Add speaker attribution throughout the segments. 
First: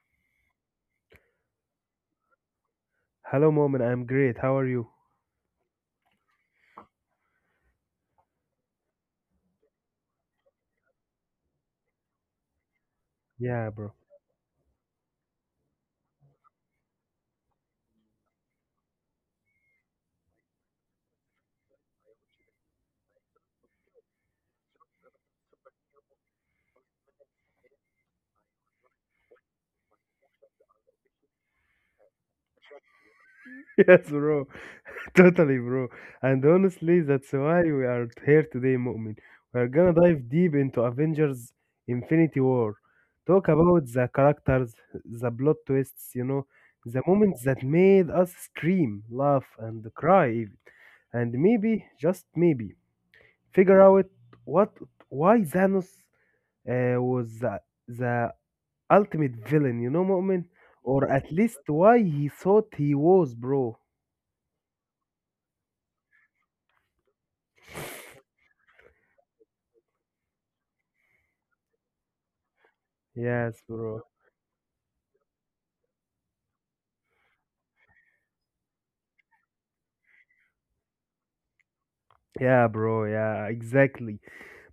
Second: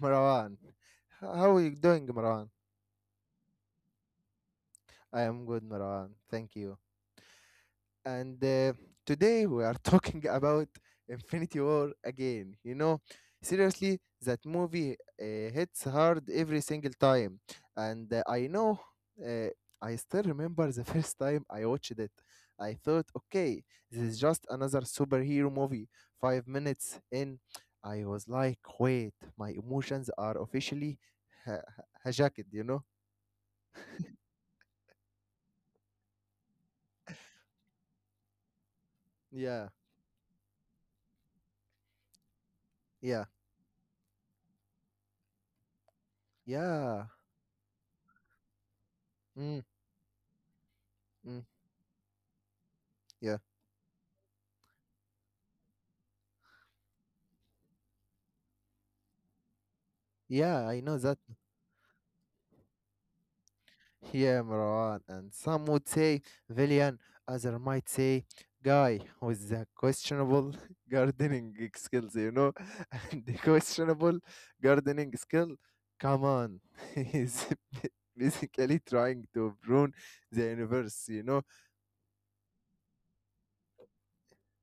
Speaker 1: Marwan. How are you doing, Marwan?
Speaker 2: Hello, Moment. I'm great. How are you?
Speaker 1: I am good, Marwan. Thank you. And Today we are talking about Infinity War again. You know,
Speaker 2: Yeah, bro.
Speaker 1: seriously, that movie hits hard every single time, and uh, I still remember the first time I watched it. I thought, okay, this is just another superhero movie. 5 minutes in, I was like, wait, my emotions are officially ha- ha- hijacked. You know?
Speaker 2: Yes, bro. Totally, bro. And honestly, that's why we are here today, Moment.
Speaker 1: Yeah,
Speaker 2: We're gonna dive deep into Avengers Infinity War.
Speaker 1: yeah,
Speaker 2: Talk about the characters, the plot twists, you know, the
Speaker 1: yeah.
Speaker 2: moments that made us scream, laugh,
Speaker 1: Mm,
Speaker 2: and cry, even. And
Speaker 1: mm,
Speaker 2: maybe, just maybe,
Speaker 1: yeah,
Speaker 2: figure out what why Thanos was the ultimate villain, you know, Mu'min?
Speaker 1: yeah. I know
Speaker 2: Or
Speaker 1: that.
Speaker 2: at least why he thought he was, bro.
Speaker 1: Yeah, Marwan, and some would say villain, others might say guy with the questionable gardening skills, you know, and the
Speaker 2: Yes, bro.
Speaker 1: questionable gardening skill. Come on, he's b- basically trying to prune the universe, you know.
Speaker 2: Yeah, bro. Yeah, exactly.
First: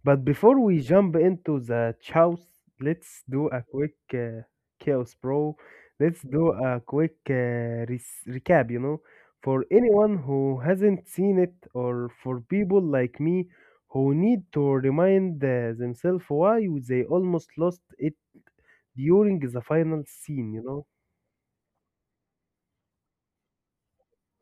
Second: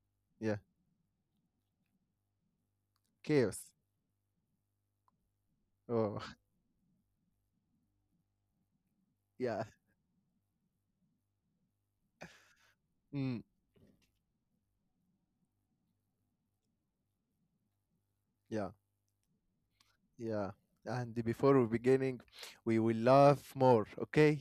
Speaker 2: But
Speaker 1: Yeah,
Speaker 2: before we jump into the chows, let's do a
Speaker 1: chaos.
Speaker 2: quick chaos, bro. Let's
Speaker 1: Oh,
Speaker 2: do a quick recap, you know, for
Speaker 1: yeah,
Speaker 2: anyone who hasn't seen it, or for people like
Speaker 1: mm,
Speaker 2: me who need to remind themselves why they almost lost it
Speaker 1: yeah,
Speaker 2: during the final
Speaker 1: yeah.
Speaker 2: scene, you know.
Speaker 1: And before we beginning, we will laugh more, okay?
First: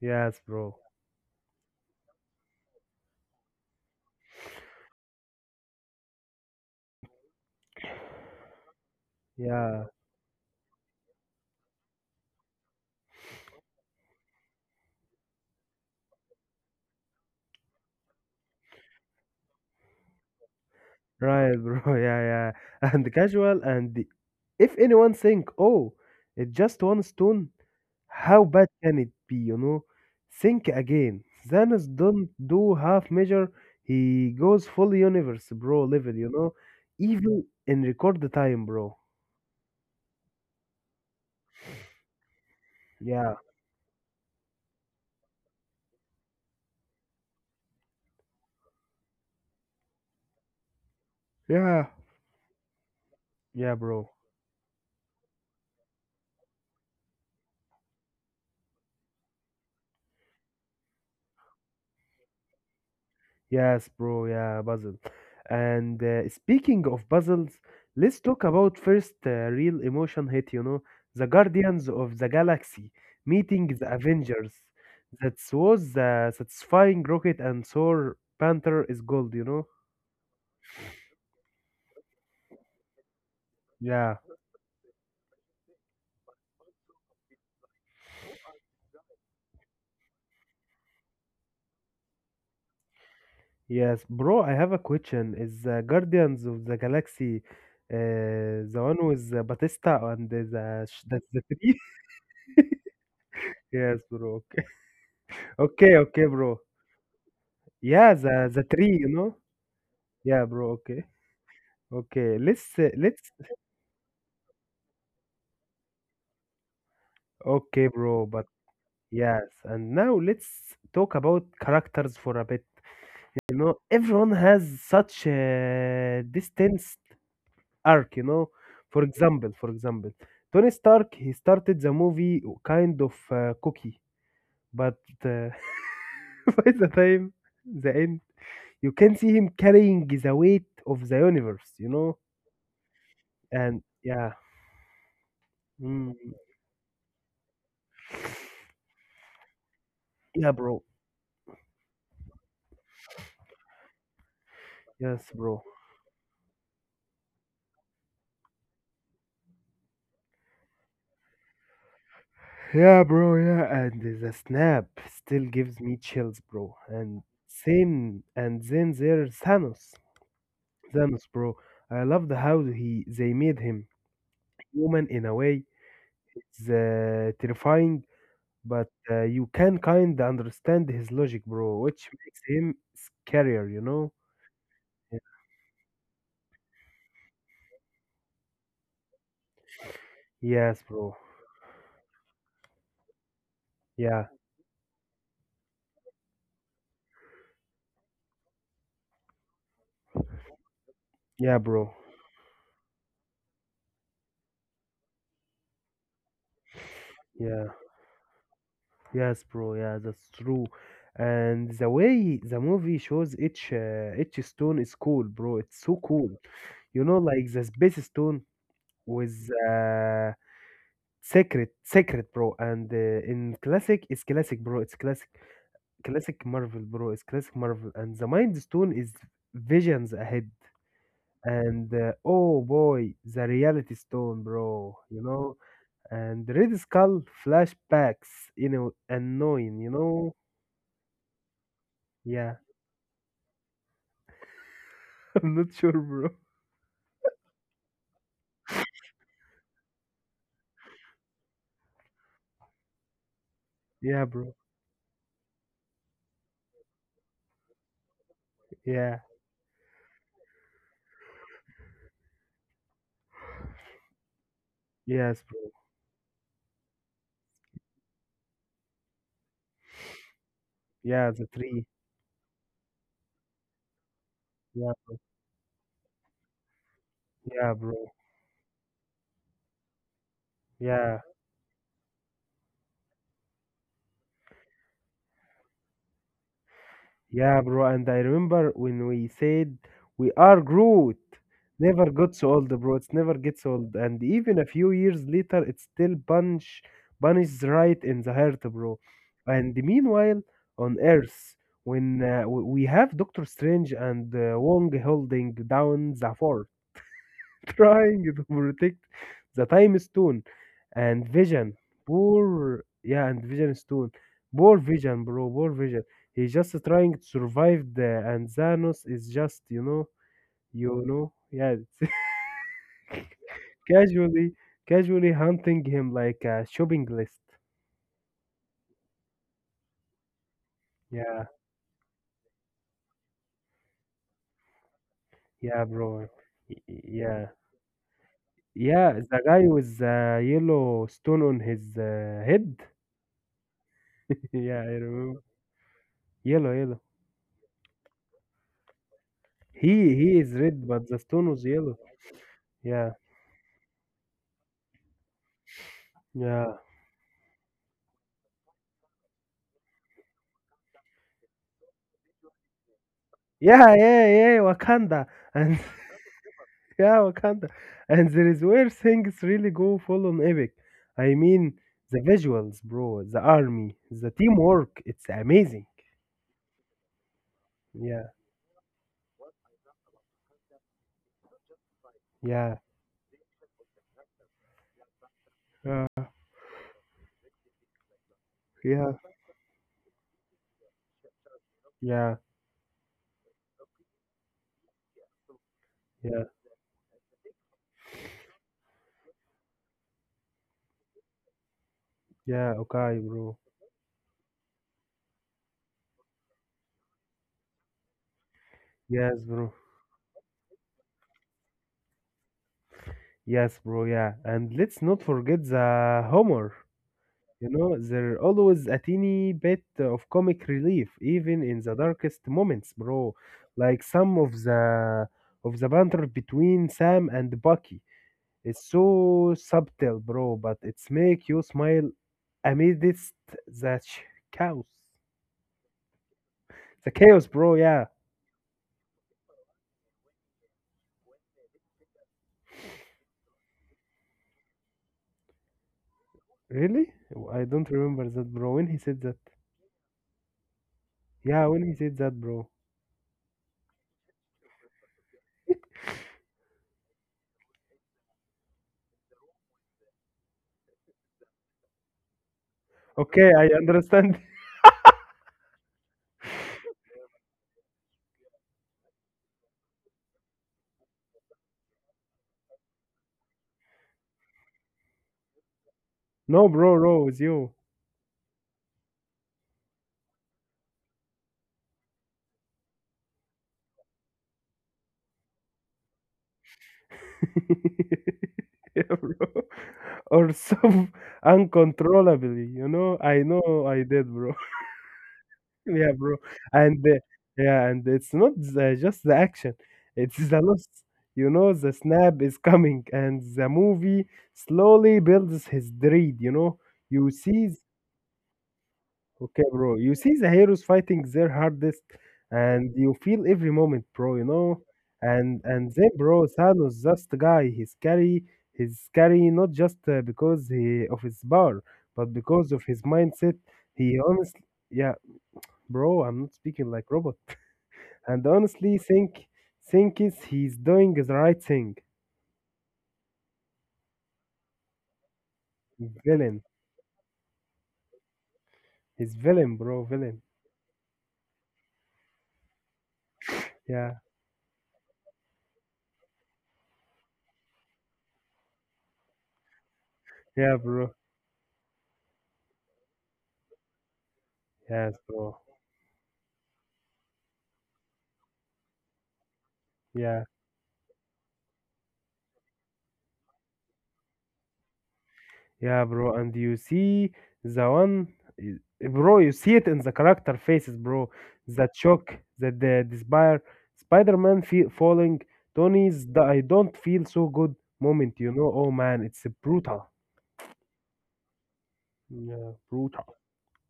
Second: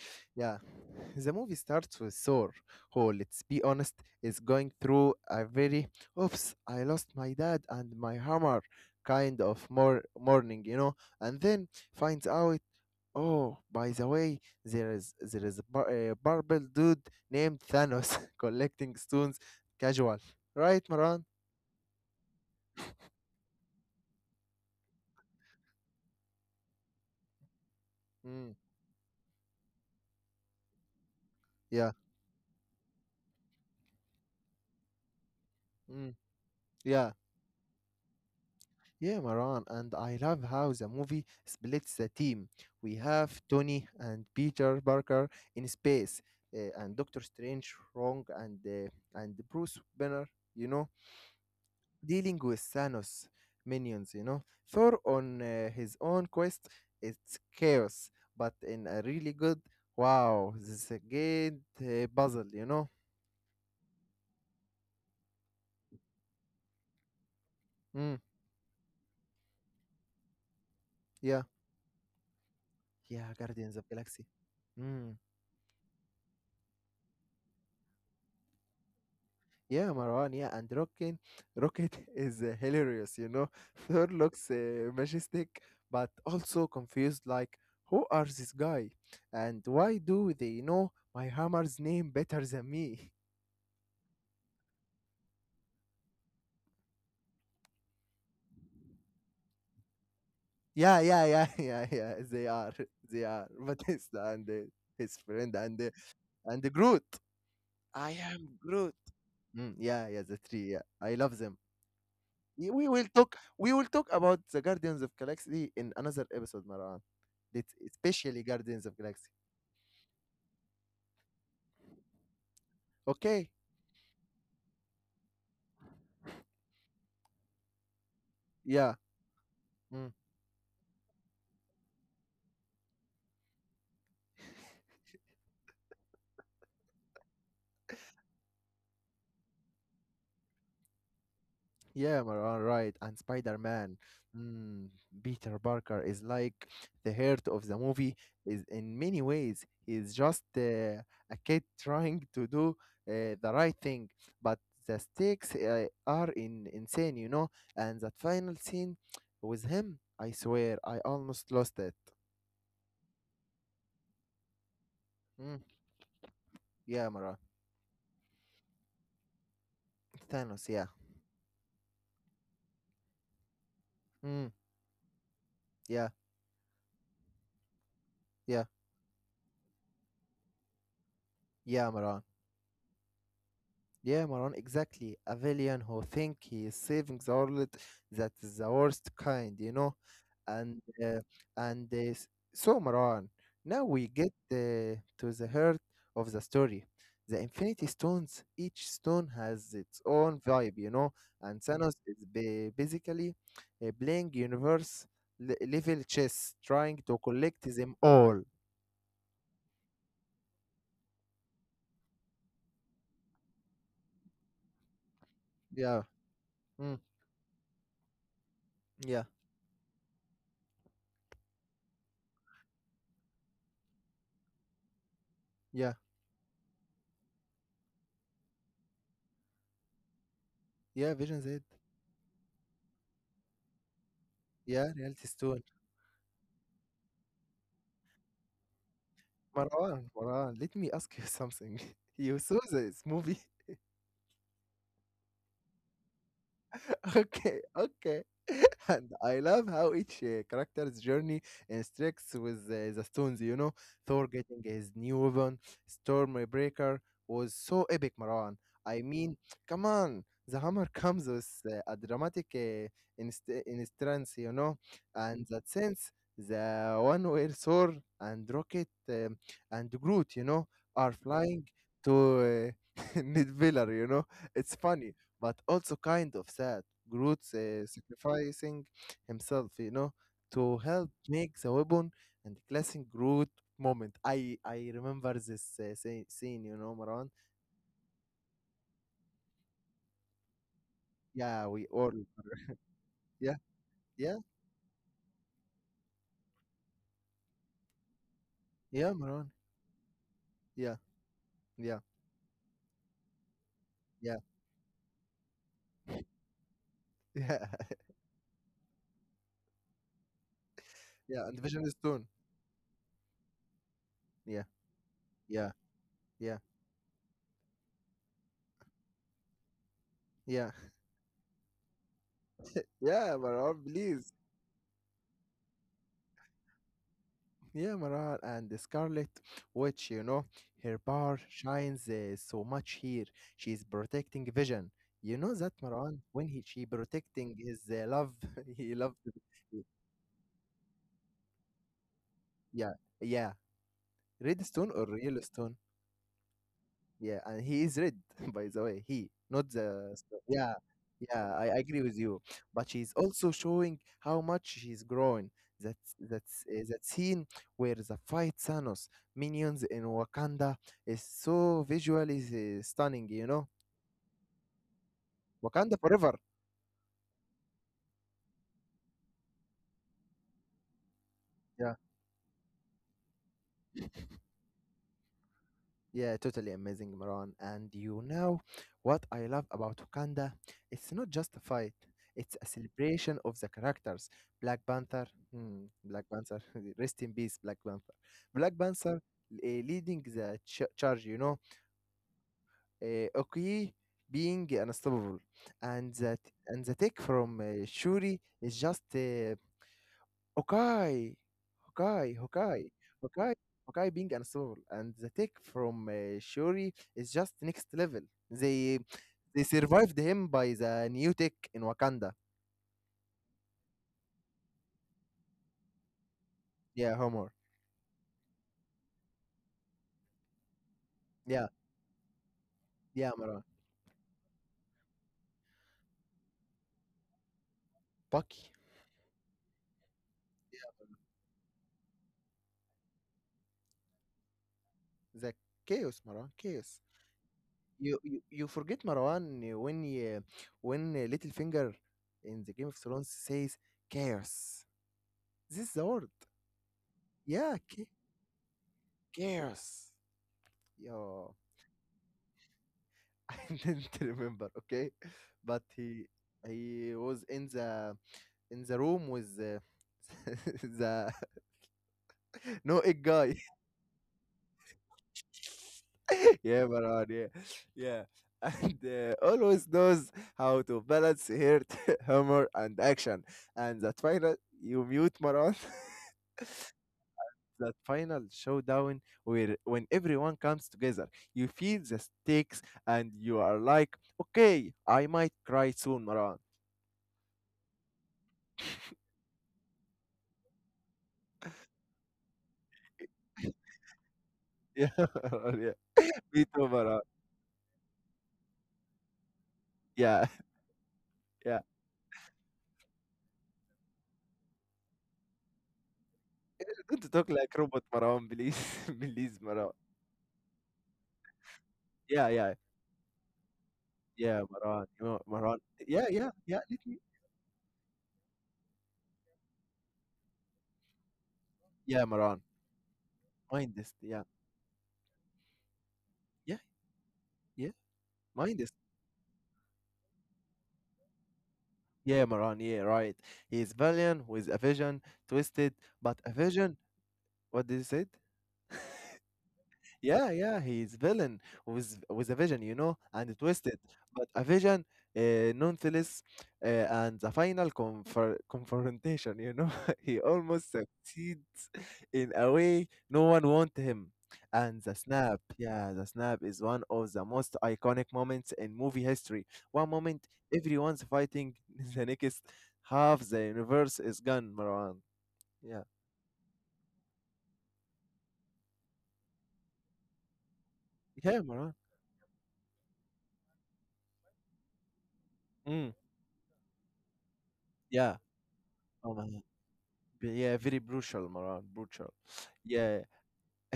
Speaker 2: Yes,
Speaker 1: Yeah.
Speaker 2: bro.
Speaker 1: The movie starts with Thor, who, let's be honest, is going through a very oops, I lost my dad and my hammer kind of
Speaker 2: Yeah,
Speaker 1: more morning, you know, and then finds out, oh, by the way, there is a, a barbell dude named Thanos collecting stones casual. Right, Maran?
Speaker 2: right, bro. Yeah, yeah. And casual, if anyone think, oh, it's just one stone, how
Speaker 1: Mm,
Speaker 2: bad can it be, you know? Think again. Thanos
Speaker 1: yeah.
Speaker 2: don't do half measure. He goes full universe, bro,
Speaker 1: Mm,
Speaker 2: level, you know?
Speaker 1: yeah.
Speaker 2: Even in record the time, bro.
Speaker 1: Yeah, Maran, and I love how the movie splits the team. We
Speaker 2: Yeah,
Speaker 1: have Tony and Peter Parker in space, and Doctor Strange, Wrong, and Bruce Banner. You know,
Speaker 2: yeah,
Speaker 1: dealing with Thanos
Speaker 2: yeah,
Speaker 1: minions.
Speaker 2: bro.
Speaker 1: You know, Thor on his own quest. It's chaos, but in a really good. Wow, this is a good puzzle. You know.
Speaker 2: Yes, bro. Yeah, puzzle. And speaking of puzzles,
Speaker 1: Mm,
Speaker 2: let's talk about first real emotion hit, you know, the
Speaker 1: yeah,
Speaker 2: Guardians of the Galaxy
Speaker 1: yeah,
Speaker 2: meeting
Speaker 1: Guardians of
Speaker 2: the
Speaker 1: Galaxy.
Speaker 2: Avengers.
Speaker 1: Mm.
Speaker 2: That was the satisfying Rocket and Thor Panther is gold, you know?
Speaker 1: Yeah, Marwan, yeah, and Rocket is hilarious, you know. Thor
Speaker 2: Yeah.
Speaker 1: looks majestic, but also confused, like, who are this guy? And why do they know my hammer's name better than me?
Speaker 2: Yes, bro, I have a question. Is the Guardians of the Galaxy the one with the Batista and
Speaker 1: Yeah, yeah,
Speaker 2: that's
Speaker 1: yeah,
Speaker 2: the
Speaker 1: yeah,
Speaker 2: tree?
Speaker 1: yeah, they are, they are,
Speaker 2: Yes,
Speaker 1: Batista
Speaker 2: bro.
Speaker 1: and
Speaker 2: Okay.
Speaker 1: his friend and
Speaker 2: Okay, okay,
Speaker 1: and
Speaker 2: bro.
Speaker 1: Groot. I
Speaker 2: Yeah,
Speaker 1: am
Speaker 2: the
Speaker 1: Groot.
Speaker 2: tree, you know?
Speaker 1: Mm, yeah, yeah, the
Speaker 2: Yeah,
Speaker 1: three,
Speaker 2: bro.
Speaker 1: yeah,
Speaker 2: Okay.
Speaker 1: I love them.
Speaker 2: Okay. Let's
Speaker 1: We will talk about the Guardians of Galaxy in another episode, Marwan. Let
Speaker 2: okay, bro.
Speaker 1: especially
Speaker 2: But
Speaker 1: Guardians of Galaxy.
Speaker 2: yes, and now let's talk about characters for a bit.
Speaker 1: Okay,
Speaker 2: You know, everyone has such a distinct arc, you know.
Speaker 1: yeah,
Speaker 2: For example,
Speaker 1: mm,
Speaker 2: Tony Stark, he started the movie kind of cookie, but uh, by the time the end, you can see him carrying the weight of the universe, you know?
Speaker 1: yeah, Marwan, right. And
Speaker 2: And
Speaker 1: Spider-Man,
Speaker 2: yeah.
Speaker 1: mm, Peter Parker
Speaker 2: Mm,
Speaker 1: is like the heart of the movie. Is in many ways, he's just
Speaker 2: yeah, bro.
Speaker 1: a kid trying to do the right thing, but the
Speaker 2: Yes,
Speaker 1: stakes
Speaker 2: bro.
Speaker 1: are in insane, you know. And that final scene with him, I swear, I almost lost it.
Speaker 2: Yeah, bro, yeah, and the snap still
Speaker 1: Mm,
Speaker 2: gives me chills, bro.
Speaker 1: yeah,
Speaker 2: And
Speaker 1: Marwan,
Speaker 2: same, and then there's Thanos.
Speaker 1: Thanos, yeah.
Speaker 2: Thanos, bro. I loved how he they made him
Speaker 1: Mm,
Speaker 2: human in a way.
Speaker 1: yeah,
Speaker 2: It's terrifying,
Speaker 1: yeah,
Speaker 2: but you can kind of understand his logic, bro,
Speaker 1: yeah,
Speaker 2: which
Speaker 1: Marwan.
Speaker 2: makes him scarier, you know?
Speaker 1: Yeah, Maran, exactly.
Speaker 2: Yeah.
Speaker 1: A villain who think he is saving the world, that is the worst kind, you know. And
Speaker 2: Yes, bro.
Speaker 1: uh, and uh, s- so, Maran, now we
Speaker 2: Yeah,
Speaker 1: get to the heart of the story. The Infinity Stones. Each stone has its own vibe, you know.
Speaker 2: yeah,
Speaker 1: And Thanos
Speaker 2: bro.
Speaker 1: is basically playing universe level chess, trying to collect
Speaker 2: Yeah.
Speaker 1: them all.
Speaker 2: Yes, bro. Yeah, that's true. And the way the movie shows each stone is cool, bro. It's so
Speaker 1: Yeah.
Speaker 2: cool.
Speaker 1: Mm.
Speaker 2: You know, like the space stone
Speaker 1: Yeah.
Speaker 2: was sacred, bro. And it's classic, bro.
Speaker 1: Yeah.
Speaker 2: Classic Marvel, bro. It's classic Marvel. And the mind stone is visions ahead.
Speaker 1: Yeah. Vision Z.
Speaker 2: And oh boy, the reality stone,
Speaker 1: Yeah.
Speaker 2: bro. You
Speaker 1: Reality
Speaker 2: know,
Speaker 1: Stone.
Speaker 2: and Red Skull flashbacks. You know, annoying. You
Speaker 1: Marwan,
Speaker 2: know,
Speaker 1: Marwan, let me ask you something. You
Speaker 2: yeah.
Speaker 1: saw this movie?
Speaker 2: I'm not sure, bro.
Speaker 1: Okay, okay. And I love how each character's journey instructs with the stones, you know. Thor
Speaker 2: Yeah, bro.
Speaker 1: getting his new weapon, Stormbreaker, was so epic, Marwan. I
Speaker 2: Yeah.
Speaker 1: mean, come on, the hammer comes with a dramatic instance, you know. And
Speaker 2: Yes,
Speaker 1: that
Speaker 2: bro.
Speaker 1: sense, the one where Thor and Rocket and Groot, you know, are
Speaker 2: Yeah, the
Speaker 1: flying
Speaker 2: tree.
Speaker 1: to Nidviller, you know. It's
Speaker 2: Yeah.
Speaker 1: funny but also kind of sad Groot
Speaker 2: Yeah, bro.
Speaker 1: sacrificing himself, you know, to help
Speaker 2: Yeah.
Speaker 1: make the weapon and classic Groot moment. I remember this scene, you know, Maran.
Speaker 2: Yeah, bro. And I remember when we said we are Groot.
Speaker 1: Yeah, we all.
Speaker 2: Never got so old, bro. It's never
Speaker 1: Yeah,
Speaker 2: gets old. And
Speaker 1: yeah,
Speaker 2: even a few years later, it still punch punishes right in the heart, bro.
Speaker 1: yeah, Maran.
Speaker 2: And meanwhile,
Speaker 1: Yeah,
Speaker 2: on Earth,
Speaker 1: yeah,
Speaker 2: when we have Doctor Strange
Speaker 1: yeah,
Speaker 2: and Wong holding down the fort,
Speaker 1: yeah,
Speaker 2: trying to protect the time stone and
Speaker 1: yeah. And Vision Stone.
Speaker 2: vision stone,
Speaker 1: Yeah, yeah,
Speaker 2: poor vision. He's
Speaker 1: yeah,
Speaker 2: just trying to survive the, and Thanos is just, you know,
Speaker 1: yeah,
Speaker 2: you know, yeah, it's
Speaker 1: yeah, Maran. Please.
Speaker 2: casually casually hunting him like a shopping list.
Speaker 1: Yeah, Maran, and the Scarlet Witch, you know, her power
Speaker 2: Yeah.
Speaker 1: shines so much here. She's protecting Vision. You know that,
Speaker 2: Yeah,
Speaker 1: Maran,
Speaker 2: bro.
Speaker 1: when he she
Speaker 2: Yeah,
Speaker 1: protecting his love, he loved,
Speaker 2: yeah, the guy with the yellow stone on his head.
Speaker 1: yeah, yeah,
Speaker 2: Yeah, I
Speaker 1: Redstone or
Speaker 2: remember.
Speaker 1: Yellowstone.
Speaker 2: Yellow.
Speaker 1: Yeah, and he is red, by the way. He, not the.
Speaker 2: he he is
Speaker 1: Yeah,
Speaker 2: red, but the
Speaker 1: yeah,
Speaker 2: stone
Speaker 1: I
Speaker 2: was
Speaker 1: agree
Speaker 2: yellow.
Speaker 1: with you. But she's
Speaker 2: Yeah,
Speaker 1: also showing how much she's grown.
Speaker 2: yeah,
Speaker 1: That scene where the fight Thanos minions in Wakanda is so visually stunning. You know,
Speaker 2: yeah, yeah, yeah, Wakanda, and
Speaker 1: Wakanda forever.
Speaker 2: yeah, Wakanda, and there is where things really go full on epic. I mean,
Speaker 1: Yeah.
Speaker 2: the visuals, bro, the army, the teamwork, it's amazing.
Speaker 1: Yeah, totally amazing, Maran. And you
Speaker 2: Yeah,
Speaker 1: know what I love about Wakanda? It's not just a fight, it's a
Speaker 2: yeah,
Speaker 1: celebration of the characters. Black Panther, hmm, Black Panther, rest in peace, Black Panther. Black
Speaker 2: yeah,
Speaker 1: Panther leading the charge, you know,
Speaker 2: yeah,
Speaker 1: Okoye being unstoppable. And that
Speaker 2: yeah,
Speaker 1: and the take from Shuri is just Hawkeye, Hawkeye,
Speaker 2: yeah,
Speaker 1: Hawkeye,
Speaker 2: okay,
Speaker 1: Hawkeye,
Speaker 2: bro.
Speaker 1: Hawkeye being unstoppable, and the take from Shuri is just next level. They
Speaker 2: Yes,
Speaker 1: they
Speaker 2: bro.
Speaker 1: survived him by the new tech in Wakanda.
Speaker 2: Yes, bro, yeah. And let's not forget the humor.
Speaker 1: Yeah, Homer.
Speaker 2: You know, there always a teeny bit of comic relief, even
Speaker 1: Yeah,
Speaker 2: in the darkest moments,
Speaker 1: yeah,
Speaker 2: bro.
Speaker 1: Marwan.
Speaker 2: Like some of the banter between Sam and Bucky.
Speaker 1: Bucky,
Speaker 2: It's so subtle, bro, but it's make you smile amidst the ch- chaos.
Speaker 1: the chaos, Marwan, chaos.
Speaker 2: The chaos, bro. Yeah,
Speaker 1: You forget Marwan uh, when uh, when Littlefinger in the Game of Thrones says chaos. This is the word.
Speaker 2: really? I
Speaker 1: Yeah,
Speaker 2: don't remember that, bro. When he said that,
Speaker 1: chaos. Yeah.
Speaker 2: yeah, when he said that, bro.
Speaker 1: I didn't remember, okay? But he was in the room with the the no egg
Speaker 2: Okay,
Speaker 1: guy.
Speaker 2: I understand.
Speaker 1: Yeah, Maran, yeah. Yeah. And always knows how to balance heart, humor, and action. And that final, you mute Maran,
Speaker 2: No, bro, bro, with you.
Speaker 1: that final showdown where when everyone comes together, you feel the stakes and you are like, okay, I might cry soon, Maran.
Speaker 2: Yeah, bro. Or some uncontrollably, you know? I know I did, bro.
Speaker 1: Yeah,
Speaker 2: Yeah, bro.
Speaker 1: Vito
Speaker 2: And
Speaker 1: Maran.
Speaker 2: the, yeah, and it's not the, just the action. It's
Speaker 1: Yeah,
Speaker 2: the loss. You know,
Speaker 1: yeah.
Speaker 2: the snap is coming, and the movie slowly builds his dread. You know,
Speaker 1: Don't
Speaker 2: you
Speaker 1: talk like
Speaker 2: see
Speaker 1: robot Maran, please. Please,
Speaker 2: okay,
Speaker 1: Maran.
Speaker 2: bro. You see the heroes fighting their hardest,
Speaker 1: Yeah, yeah.
Speaker 2: and you feel every moment, bro. You
Speaker 1: Yeah,
Speaker 2: know,
Speaker 1: Maran. You know,
Speaker 2: and
Speaker 1: Maran.
Speaker 2: and then,
Speaker 1: Yeah,
Speaker 2: bro,
Speaker 1: yeah, yeah. Let
Speaker 2: Thanos,
Speaker 1: me.
Speaker 2: just a guy, he's scary. He's scary not just because he, of his power,
Speaker 1: Yeah,
Speaker 2: but
Speaker 1: Maran.
Speaker 2: because of his mindset.
Speaker 1: Mind this.
Speaker 2: He
Speaker 1: Yeah,
Speaker 2: honestly, yeah, bro. I'm not
Speaker 1: yeah,
Speaker 2: speaking like robot.
Speaker 1: yeah.
Speaker 2: And
Speaker 1: Mind this.
Speaker 2: honestly, think is he's doing the right thing.
Speaker 1: Yeah, Maran. Yeah, right. He is valiant with a vision, twisted, but a
Speaker 2: Villain,
Speaker 1: vision. What did you say?
Speaker 2: he's villain, bro. Villain.
Speaker 1: Yeah, yeah, he's villain with a vision, you know, and twisted,
Speaker 2: Yeah,
Speaker 1: but a vision nonetheless, and the final confer confrontation, you know, he
Speaker 2: yeah,
Speaker 1: almost
Speaker 2: bro.
Speaker 1: succeeds in a way no one want him. And the
Speaker 2: Yes,
Speaker 1: snap,
Speaker 2: bro.
Speaker 1: yeah, the snap is one of the most iconic moments in movie history. One moment
Speaker 2: Yeah.
Speaker 1: everyone's fighting, the next half the universe is gone, Marwan. Yeah,
Speaker 2: Yeah, bro, and you see the one, eh, bro, you see it in the character faces, bro.
Speaker 1: yeah, Marwan.
Speaker 2: That shock, that the despair, Spider-Man fe falling,
Speaker 1: Mm,
Speaker 2: Tony's the I don't feel so good
Speaker 1: yeah.
Speaker 2: moment, you know. Oh man,
Speaker 1: Oh my.
Speaker 2: it's brutal.
Speaker 1: Yeah, very brutal, Maran, brutal.
Speaker 2: Yeah,
Speaker 1: Yeah,
Speaker 2: brutal.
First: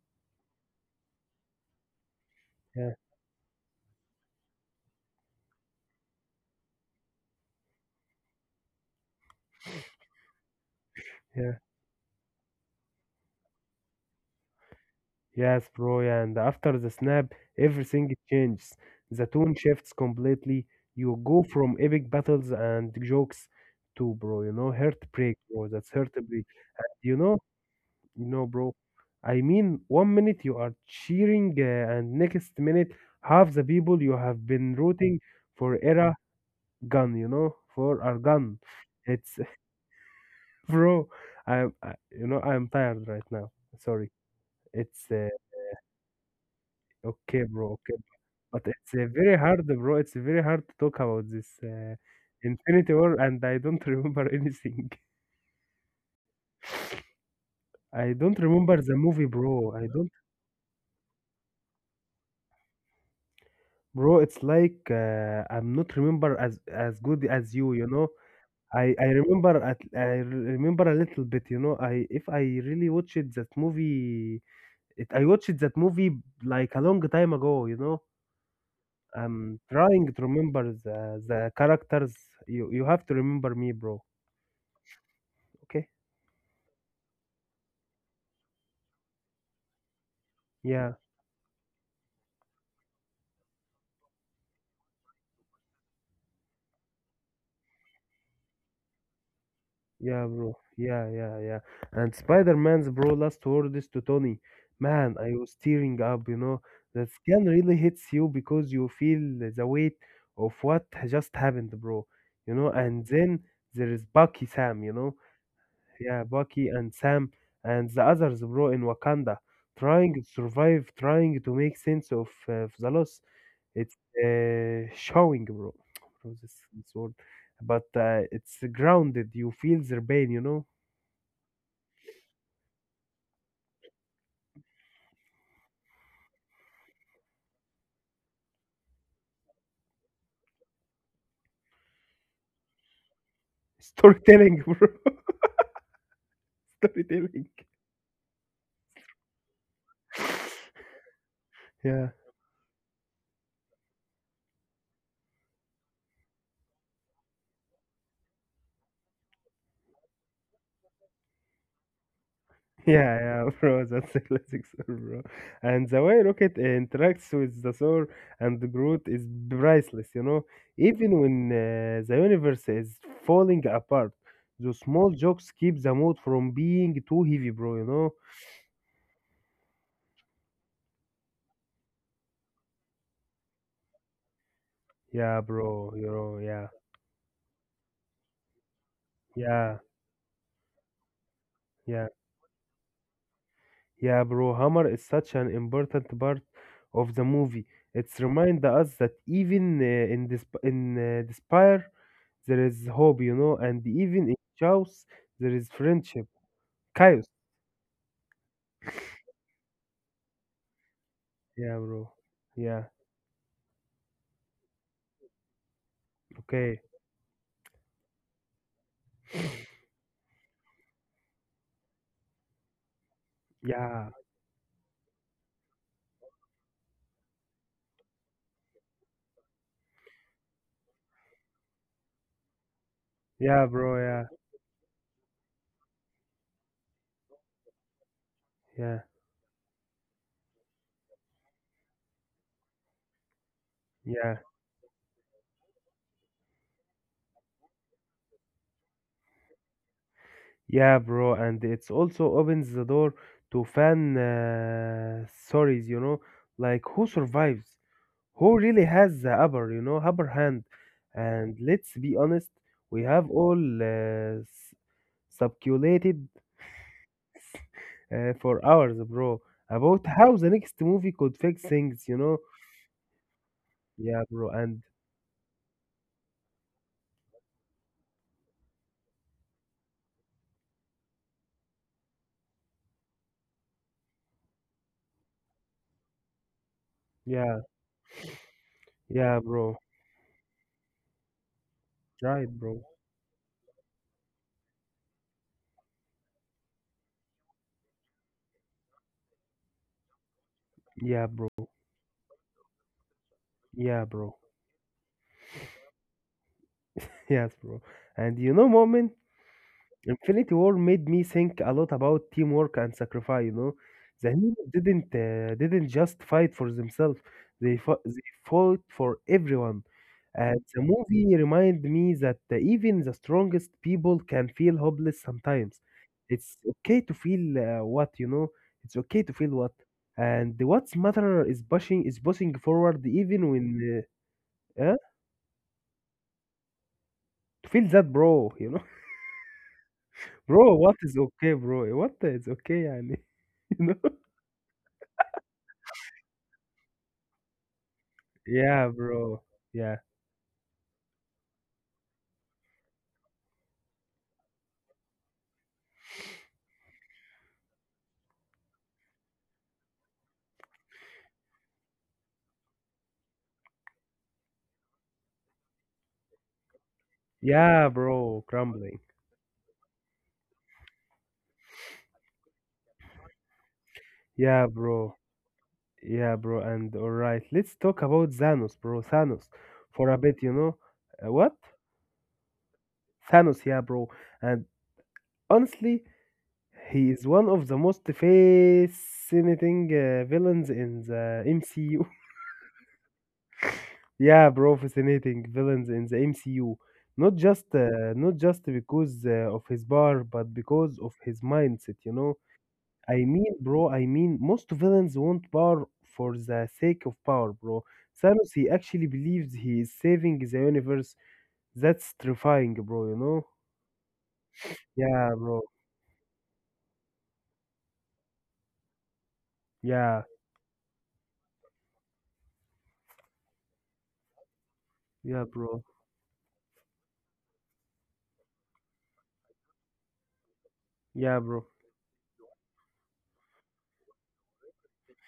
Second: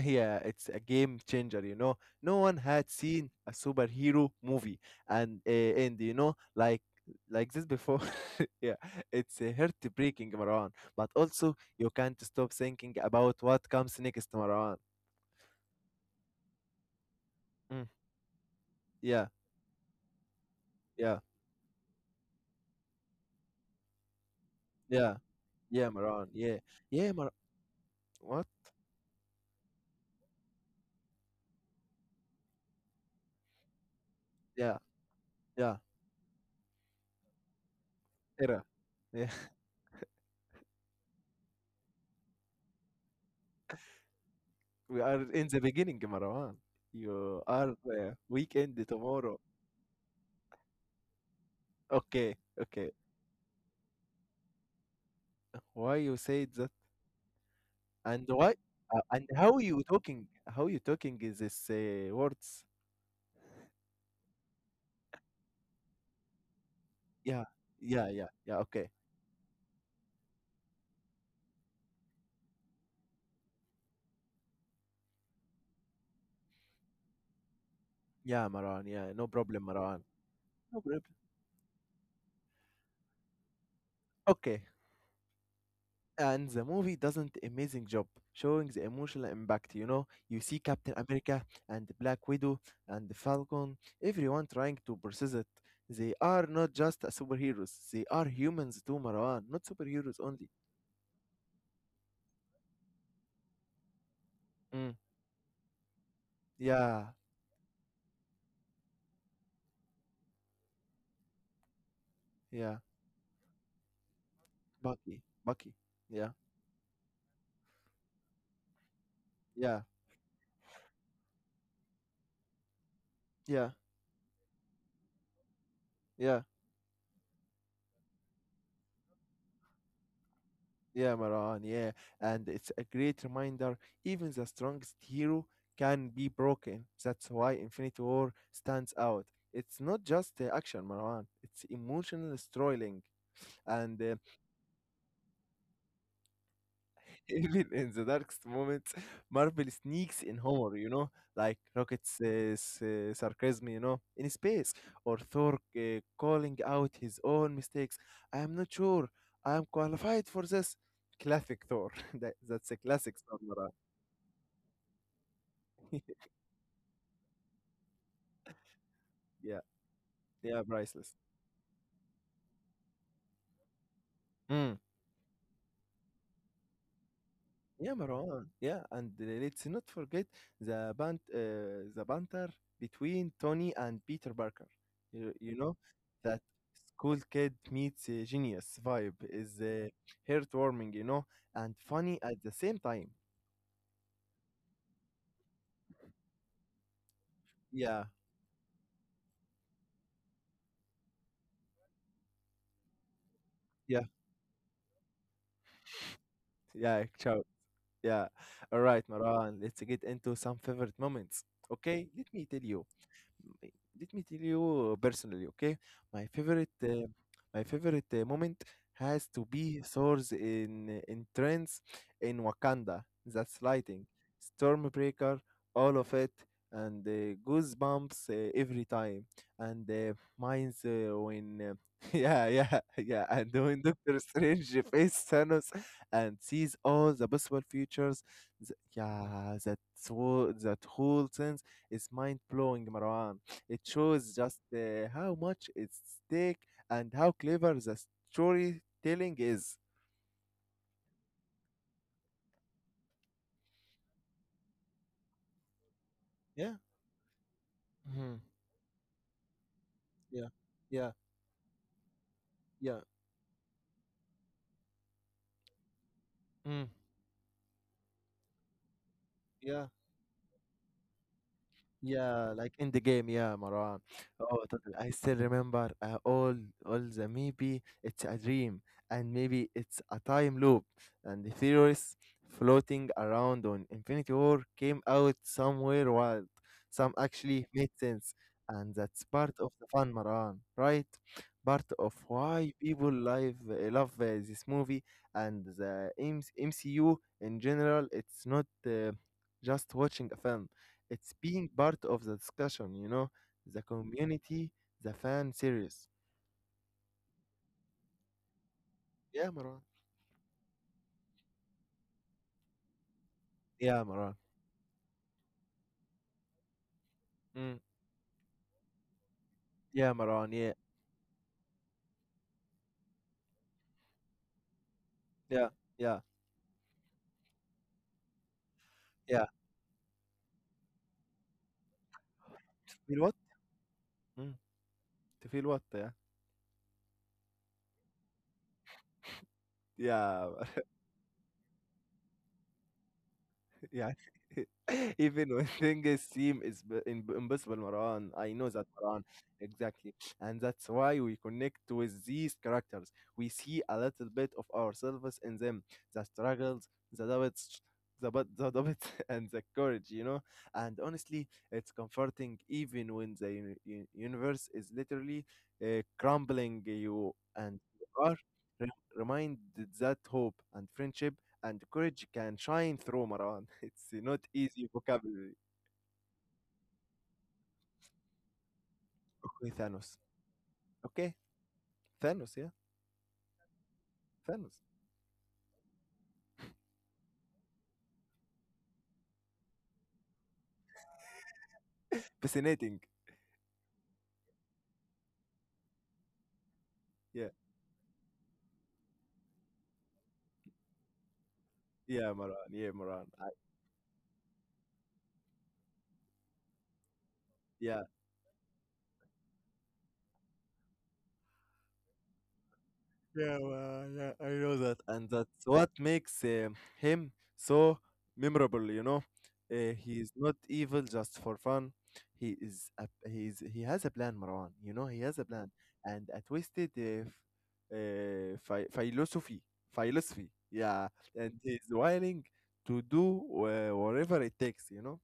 Speaker 1: yeah, it's a game changer, you know. No one had
Speaker 2: Yeah,
Speaker 1: seen a superhero movie and you know like this before. Yeah, it's heartbreaking, Maran. But also,
Speaker 2: yeah,
Speaker 1: you can't stop thinking about what comes next, Maran.
Speaker 2: yes, bro. Yeah, and after the snap,
Speaker 1: Mm,
Speaker 2: everything changes. The
Speaker 1: yeah,
Speaker 2: tone shifts completely.
Speaker 1: yeah,
Speaker 2: You go from epic battles and jokes to, bro, you know,
Speaker 1: yeah,
Speaker 2: heartbreak, bro.
Speaker 1: yeah,
Speaker 2: That's
Speaker 1: Maran.
Speaker 2: heartbreak.
Speaker 1: Yeah, yeah,
Speaker 2: You
Speaker 1: Mar.
Speaker 2: know, you know,
Speaker 1: What?
Speaker 2: bro. I mean, one minute you are cheering, and next minute half the people you have been
Speaker 1: Yeah,
Speaker 2: rooting
Speaker 1: yeah,
Speaker 2: for era gun. You know, for are gun.
Speaker 1: era. Yeah,
Speaker 2: It's bro. You know, I'm tired right now. Sorry.
Speaker 1: we
Speaker 2: It's
Speaker 1: are in the beginning, Maran. You
Speaker 2: okay,
Speaker 1: are
Speaker 2: bro. Okay, but
Speaker 1: weekend
Speaker 2: it's
Speaker 1: tomorrow.
Speaker 2: very hard, bro. It's very hard to talk about this
Speaker 1: Okay, okay.
Speaker 2: Infinity War, and I don't remember anything.
Speaker 1: Why you say that?
Speaker 2: I
Speaker 1: And
Speaker 2: don't
Speaker 1: why?
Speaker 2: remember the movie,
Speaker 1: And how
Speaker 2: bro. I
Speaker 1: you
Speaker 2: don't.
Speaker 1: talking? How you talking is this words?
Speaker 2: Bro, it's like I'm not remember as good
Speaker 1: Yeah,
Speaker 2: as you, you know.
Speaker 1: yeah, yeah, yeah.
Speaker 2: I
Speaker 1: Okay.
Speaker 2: I remember at remember a little bit, you know. I if I really watched that movie, it, I watched that movie like a long time ago, you know.
Speaker 1: Yeah, Maran. Yeah, no
Speaker 2: I'm
Speaker 1: problem, Maran.
Speaker 2: trying to remember
Speaker 1: No problem.
Speaker 2: the characters. You have to remember me, bro.
Speaker 1: Okay.
Speaker 2: Okay?
Speaker 1: And the movie doesn't amazing job showing the emotional impact. You know, you see
Speaker 2: Yeah.
Speaker 1: Captain America and Black Widow and the Falcon. Everyone trying to process it. They are not just superheroes. They are humans too, Marwan. Not
Speaker 2: Yeah,
Speaker 1: superheroes
Speaker 2: bro.
Speaker 1: only.
Speaker 2: Yeah, yeah, yeah. And Spider-Man's bro last words to Tony.
Speaker 1: Mm.
Speaker 2: Man, I was tearing up, you know. That
Speaker 1: Yeah,
Speaker 2: scan really hits you because you feel the weight of what just happened, bro. You know,
Speaker 1: yeah.
Speaker 2: and then there is Bucky Sam, you know.
Speaker 1: Bucky, Bucky.
Speaker 2: Yeah,
Speaker 1: Yeah,
Speaker 2: Bucky and Sam and the others, bro, in Wakanda,
Speaker 1: yeah,
Speaker 2: trying to survive, trying to make sense of the loss.
Speaker 1: yeah,
Speaker 2: It's showing, bro. Bro,
Speaker 1: yeah,
Speaker 2: this word. But it's grounded. You feel their pain, you know.
Speaker 1: yeah, Maran. Yeah, and it's a great reminder. Even the strongest hero can be broken. That's why Infinity War stands out. It's not just the action, Marwan. It's emotional storytelling, and
Speaker 2: Storytelling, bro. Storytelling.
Speaker 1: even in the darkest moments, Marvel sneaks in humor, you know, like
Speaker 2: Yeah.
Speaker 1: Rocket's sarcasm, you know, in space, or Thor calling out his own mistakes. I am not sure I am qualified for this. Classic Thor. That's a classic
Speaker 2: Yeah,
Speaker 1: Thor.
Speaker 2: yeah,
Speaker 1: Nora.
Speaker 2: bro. That's a classic Thor, bro. And the way Rocket interacts with the Thor and Groot is
Speaker 1: yeah,
Speaker 2: priceless, you know.
Speaker 1: yeah, priceless.
Speaker 2: Even when the universe is falling apart, the
Speaker 1: Mm.
Speaker 2: small jokes keep the mood from being too heavy, bro, you
Speaker 1: Yeah,
Speaker 2: know.
Speaker 1: Marwan. Yeah, and let's not forget the banter between Tony and Peter Parker.
Speaker 2: Yeah,
Speaker 1: You know
Speaker 2: bro, you know,
Speaker 1: that
Speaker 2: yeah,
Speaker 1: school kid meets a genius vibe is
Speaker 2: yeah,
Speaker 1: heartwarming, you know, and
Speaker 2: yeah.
Speaker 1: funny at the same time.
Speaker 2: Yeah, bro, Hammer is such an important part of the movie.
Speaker 1: Yeah,
Speaker 2: It's remind us that even in this in despair there is hope, you know, and
Speaker 1: yeah,
Speaker 2: even in chaos there is friendship.
Speaker 1: yeah.
Speaker 2: Chaos.
Speaker 1: Ciao. Yeah. All right, Marwan. Let's get into some favorite moments.
Speaker 2: Yeah,
Speaker 1: Okay,
Speaker 2: bro.
Speaker 1: let me tell you.
Speaker 2: Yeah.
Speaker 1: Let me tell you personally, okay? My favorite,
Speaker 2: Okay.
Speaker 1: uh, my favorite moment has to be Thor's in entrance in Wakanda. That's lighting,
Speaker 2: Yeah.
Speaker 1: Stormbreaker, all of it, and goosebumps every time. And mine's yeah, yeah, yeah, and
Speaker 2: Yeah,
Speaker 1: when
Speaker 2: bro.
Speaker 1: Doctor
Speaker 2: Yeah.
Speaker 1: Strange faces Thanos and sees all the possible futures.
Speaker 2: Yeah.
Speaker 1: Yeah, that whole sense is mind blowing, Marwan. It shows
Speaker 2: Yeah.
Speaker 1: just how much it's stake and how clever the storytelling is.
Speaker 2: Yeah, bro. And it's also opens the door to fan stories, you know,
Speaker 1: Yeah.
Speaker 2: like who survives.
Speaker 1: Mm-hmm.
Speaker 2: Who really has the upper, you know, upper
Speaker 1: Yeah.
Speaker 2: hand?
Speaker 1: Yeah.
Speaker 2: And let's be honest,
Speaker 1: Yeah.
Speaker 2: we have all speculated
Speaker 1: Mm.
Speaker 2: for hours, bro,
Speaker 1: Yeah.
Speaker 2: about how the next movie could fix things, you know?
Speaker 1: Yeah, like in the game, yeah, Marwan.
Speaker 2: Yeah, bro,
Speaker 1: Oh,
Speaker 2: and
Speaker 1: totally. I still remember all the maybe it's a dream and maybe it's a time loop and the theories floating around on Infinity War came out somewhere wild. Some
Speaker 2: yeah,
Speaker 1: actually made sense, and that's
Speaker 2: yeah,
Speaker 1: part of
Speaker 2: bro,
Speaker 1: the fun, Marwan, right? Part of
Speaker 2: right,
Speaker 1: why
Speaker 2: bro,
Speaker 1: people live, love this movie and the MCU in general. It's not just watching a film.
Speaker 2: yeah,
Speaker 1: It's
Speaker 2: bro,
Speaker 1: being part of the discussion, you know, the
Speaker 2: yeah, bro,
Speaker 1: community, the fan series.
Speaker 2: yes, bro. And you know, moment,
Speaker 1: Yeah, Maran.
Speaker 2: Infinity War made me think a lot about teamwork and sacrifice, you know?
Speaker 1: Yeah,
Speaker 2: The
Speaker 1: Maran.
Speaker 2: heroes didn't just fight for themselves;
Speaker 1: Mm.
Speaker 2: they fought for everyone.
Speaker 1: Yeah, Maran.
Speaker 2: The
Speaker 1: Yeah,
Speaker 2: movie remind me that even the strongest people can feel hopeless
Speaker 1: yeah,
Speaker 2: sometimes.
Speaker 1: yeah,
Speaker 2: It's okay to feel what you know. It's okay to
Speaker 1: yeah.
Speaker 2: feel what, and what's matter is pushing forward
Speaker 1: Feel what?
Speaker 2: even when
Speaker 1: Mm.
Speaker 2: uh, uh,
Speaker 1: To feel what? Yeah.
Speaker 2: to feel that, bro. You know,
Speaker 1: Yeah,
Speaker 2: bro. What is okay, bro? What is okay, يعني, you know?
Speaker 1: Yeah. Even when things seem impossible, Maran. I know
Speaker 2: Yeah,
Speaker 1: that, Maran.
Speaker 2: bro. Yeah,
Speaker 1: Exactly. And that's why we connect with these characters. We see a little bit of ourselves in them, the struggles, the doubts, the doubts, and the courage, you know? And honestly, it's comforting even when the universe is literally crumbling you and
Speaker 2: yeah,
Speaker 1: you
Speaker 2: bro.
Speaker 1: are
Speaker 2: Crumbling.
Speaker 1: reminded that hope and friendship and courage can shine through, Maran. It's not
Speaker 2: Yeah,
Speaker 1: easy
Speaker 2: bro.
Speaker 1: vocabulary.
Speaker 2: Yeah, bro. And all right, let's talk about Thanos, bro. Thanos,
Speaker 1: Okay,
Speaker 2: for a
Speaker 1: Thanos.
Speaker 2: bit, you know.
Speaker 1: Okay,
Speaker 2: What?
Speaker 1: Thanos, yeah,
Speaker 2: Thanos, yeah, bro. And
Speaker 1: Thanos.
Speaker 2: honestly, he is one of the most fascinating villains in the MCU.
Speaker 1: Fascinating.
Speaker 2: Yeah, bro, fascinating villains in the MCU.
Speaker 1: Yeah,
Speaker 2: Not just because of his power, but because of his mindset. You know,
Speaker 1: yeah, Maran. Yeah, Maran. I,
Speaker 2: I mean, most villains want power for the sake of power, bro.
Speaker 1: yeah.
Speaker 2: Thanos, he actually believes he is saving the universe. That's terrifying, bro. You know?
Speaker 1: Yeah, well, yeah, I know that,
Speaker 2: Yeah,
Speaker 1: and
Speaker 2: bro.
Speaker 1: that's what makes him so memorable. You know,
Speaker 2: Yeah,
Speaker 1: he is not evil just for fun. He is a, he is he has a plan, Marwan. You know, he has
Speaker 2: yeah,
Speaker 1: a plan
Speaker 2: bro.
Speaker 1: and a twisted philosophy, philosophy. Yeah,
Speaker 2: Yeah,
Speaker 1: and
Speaker 2: bro.
Speaker 1: he's willing to do whatever it takes. You know,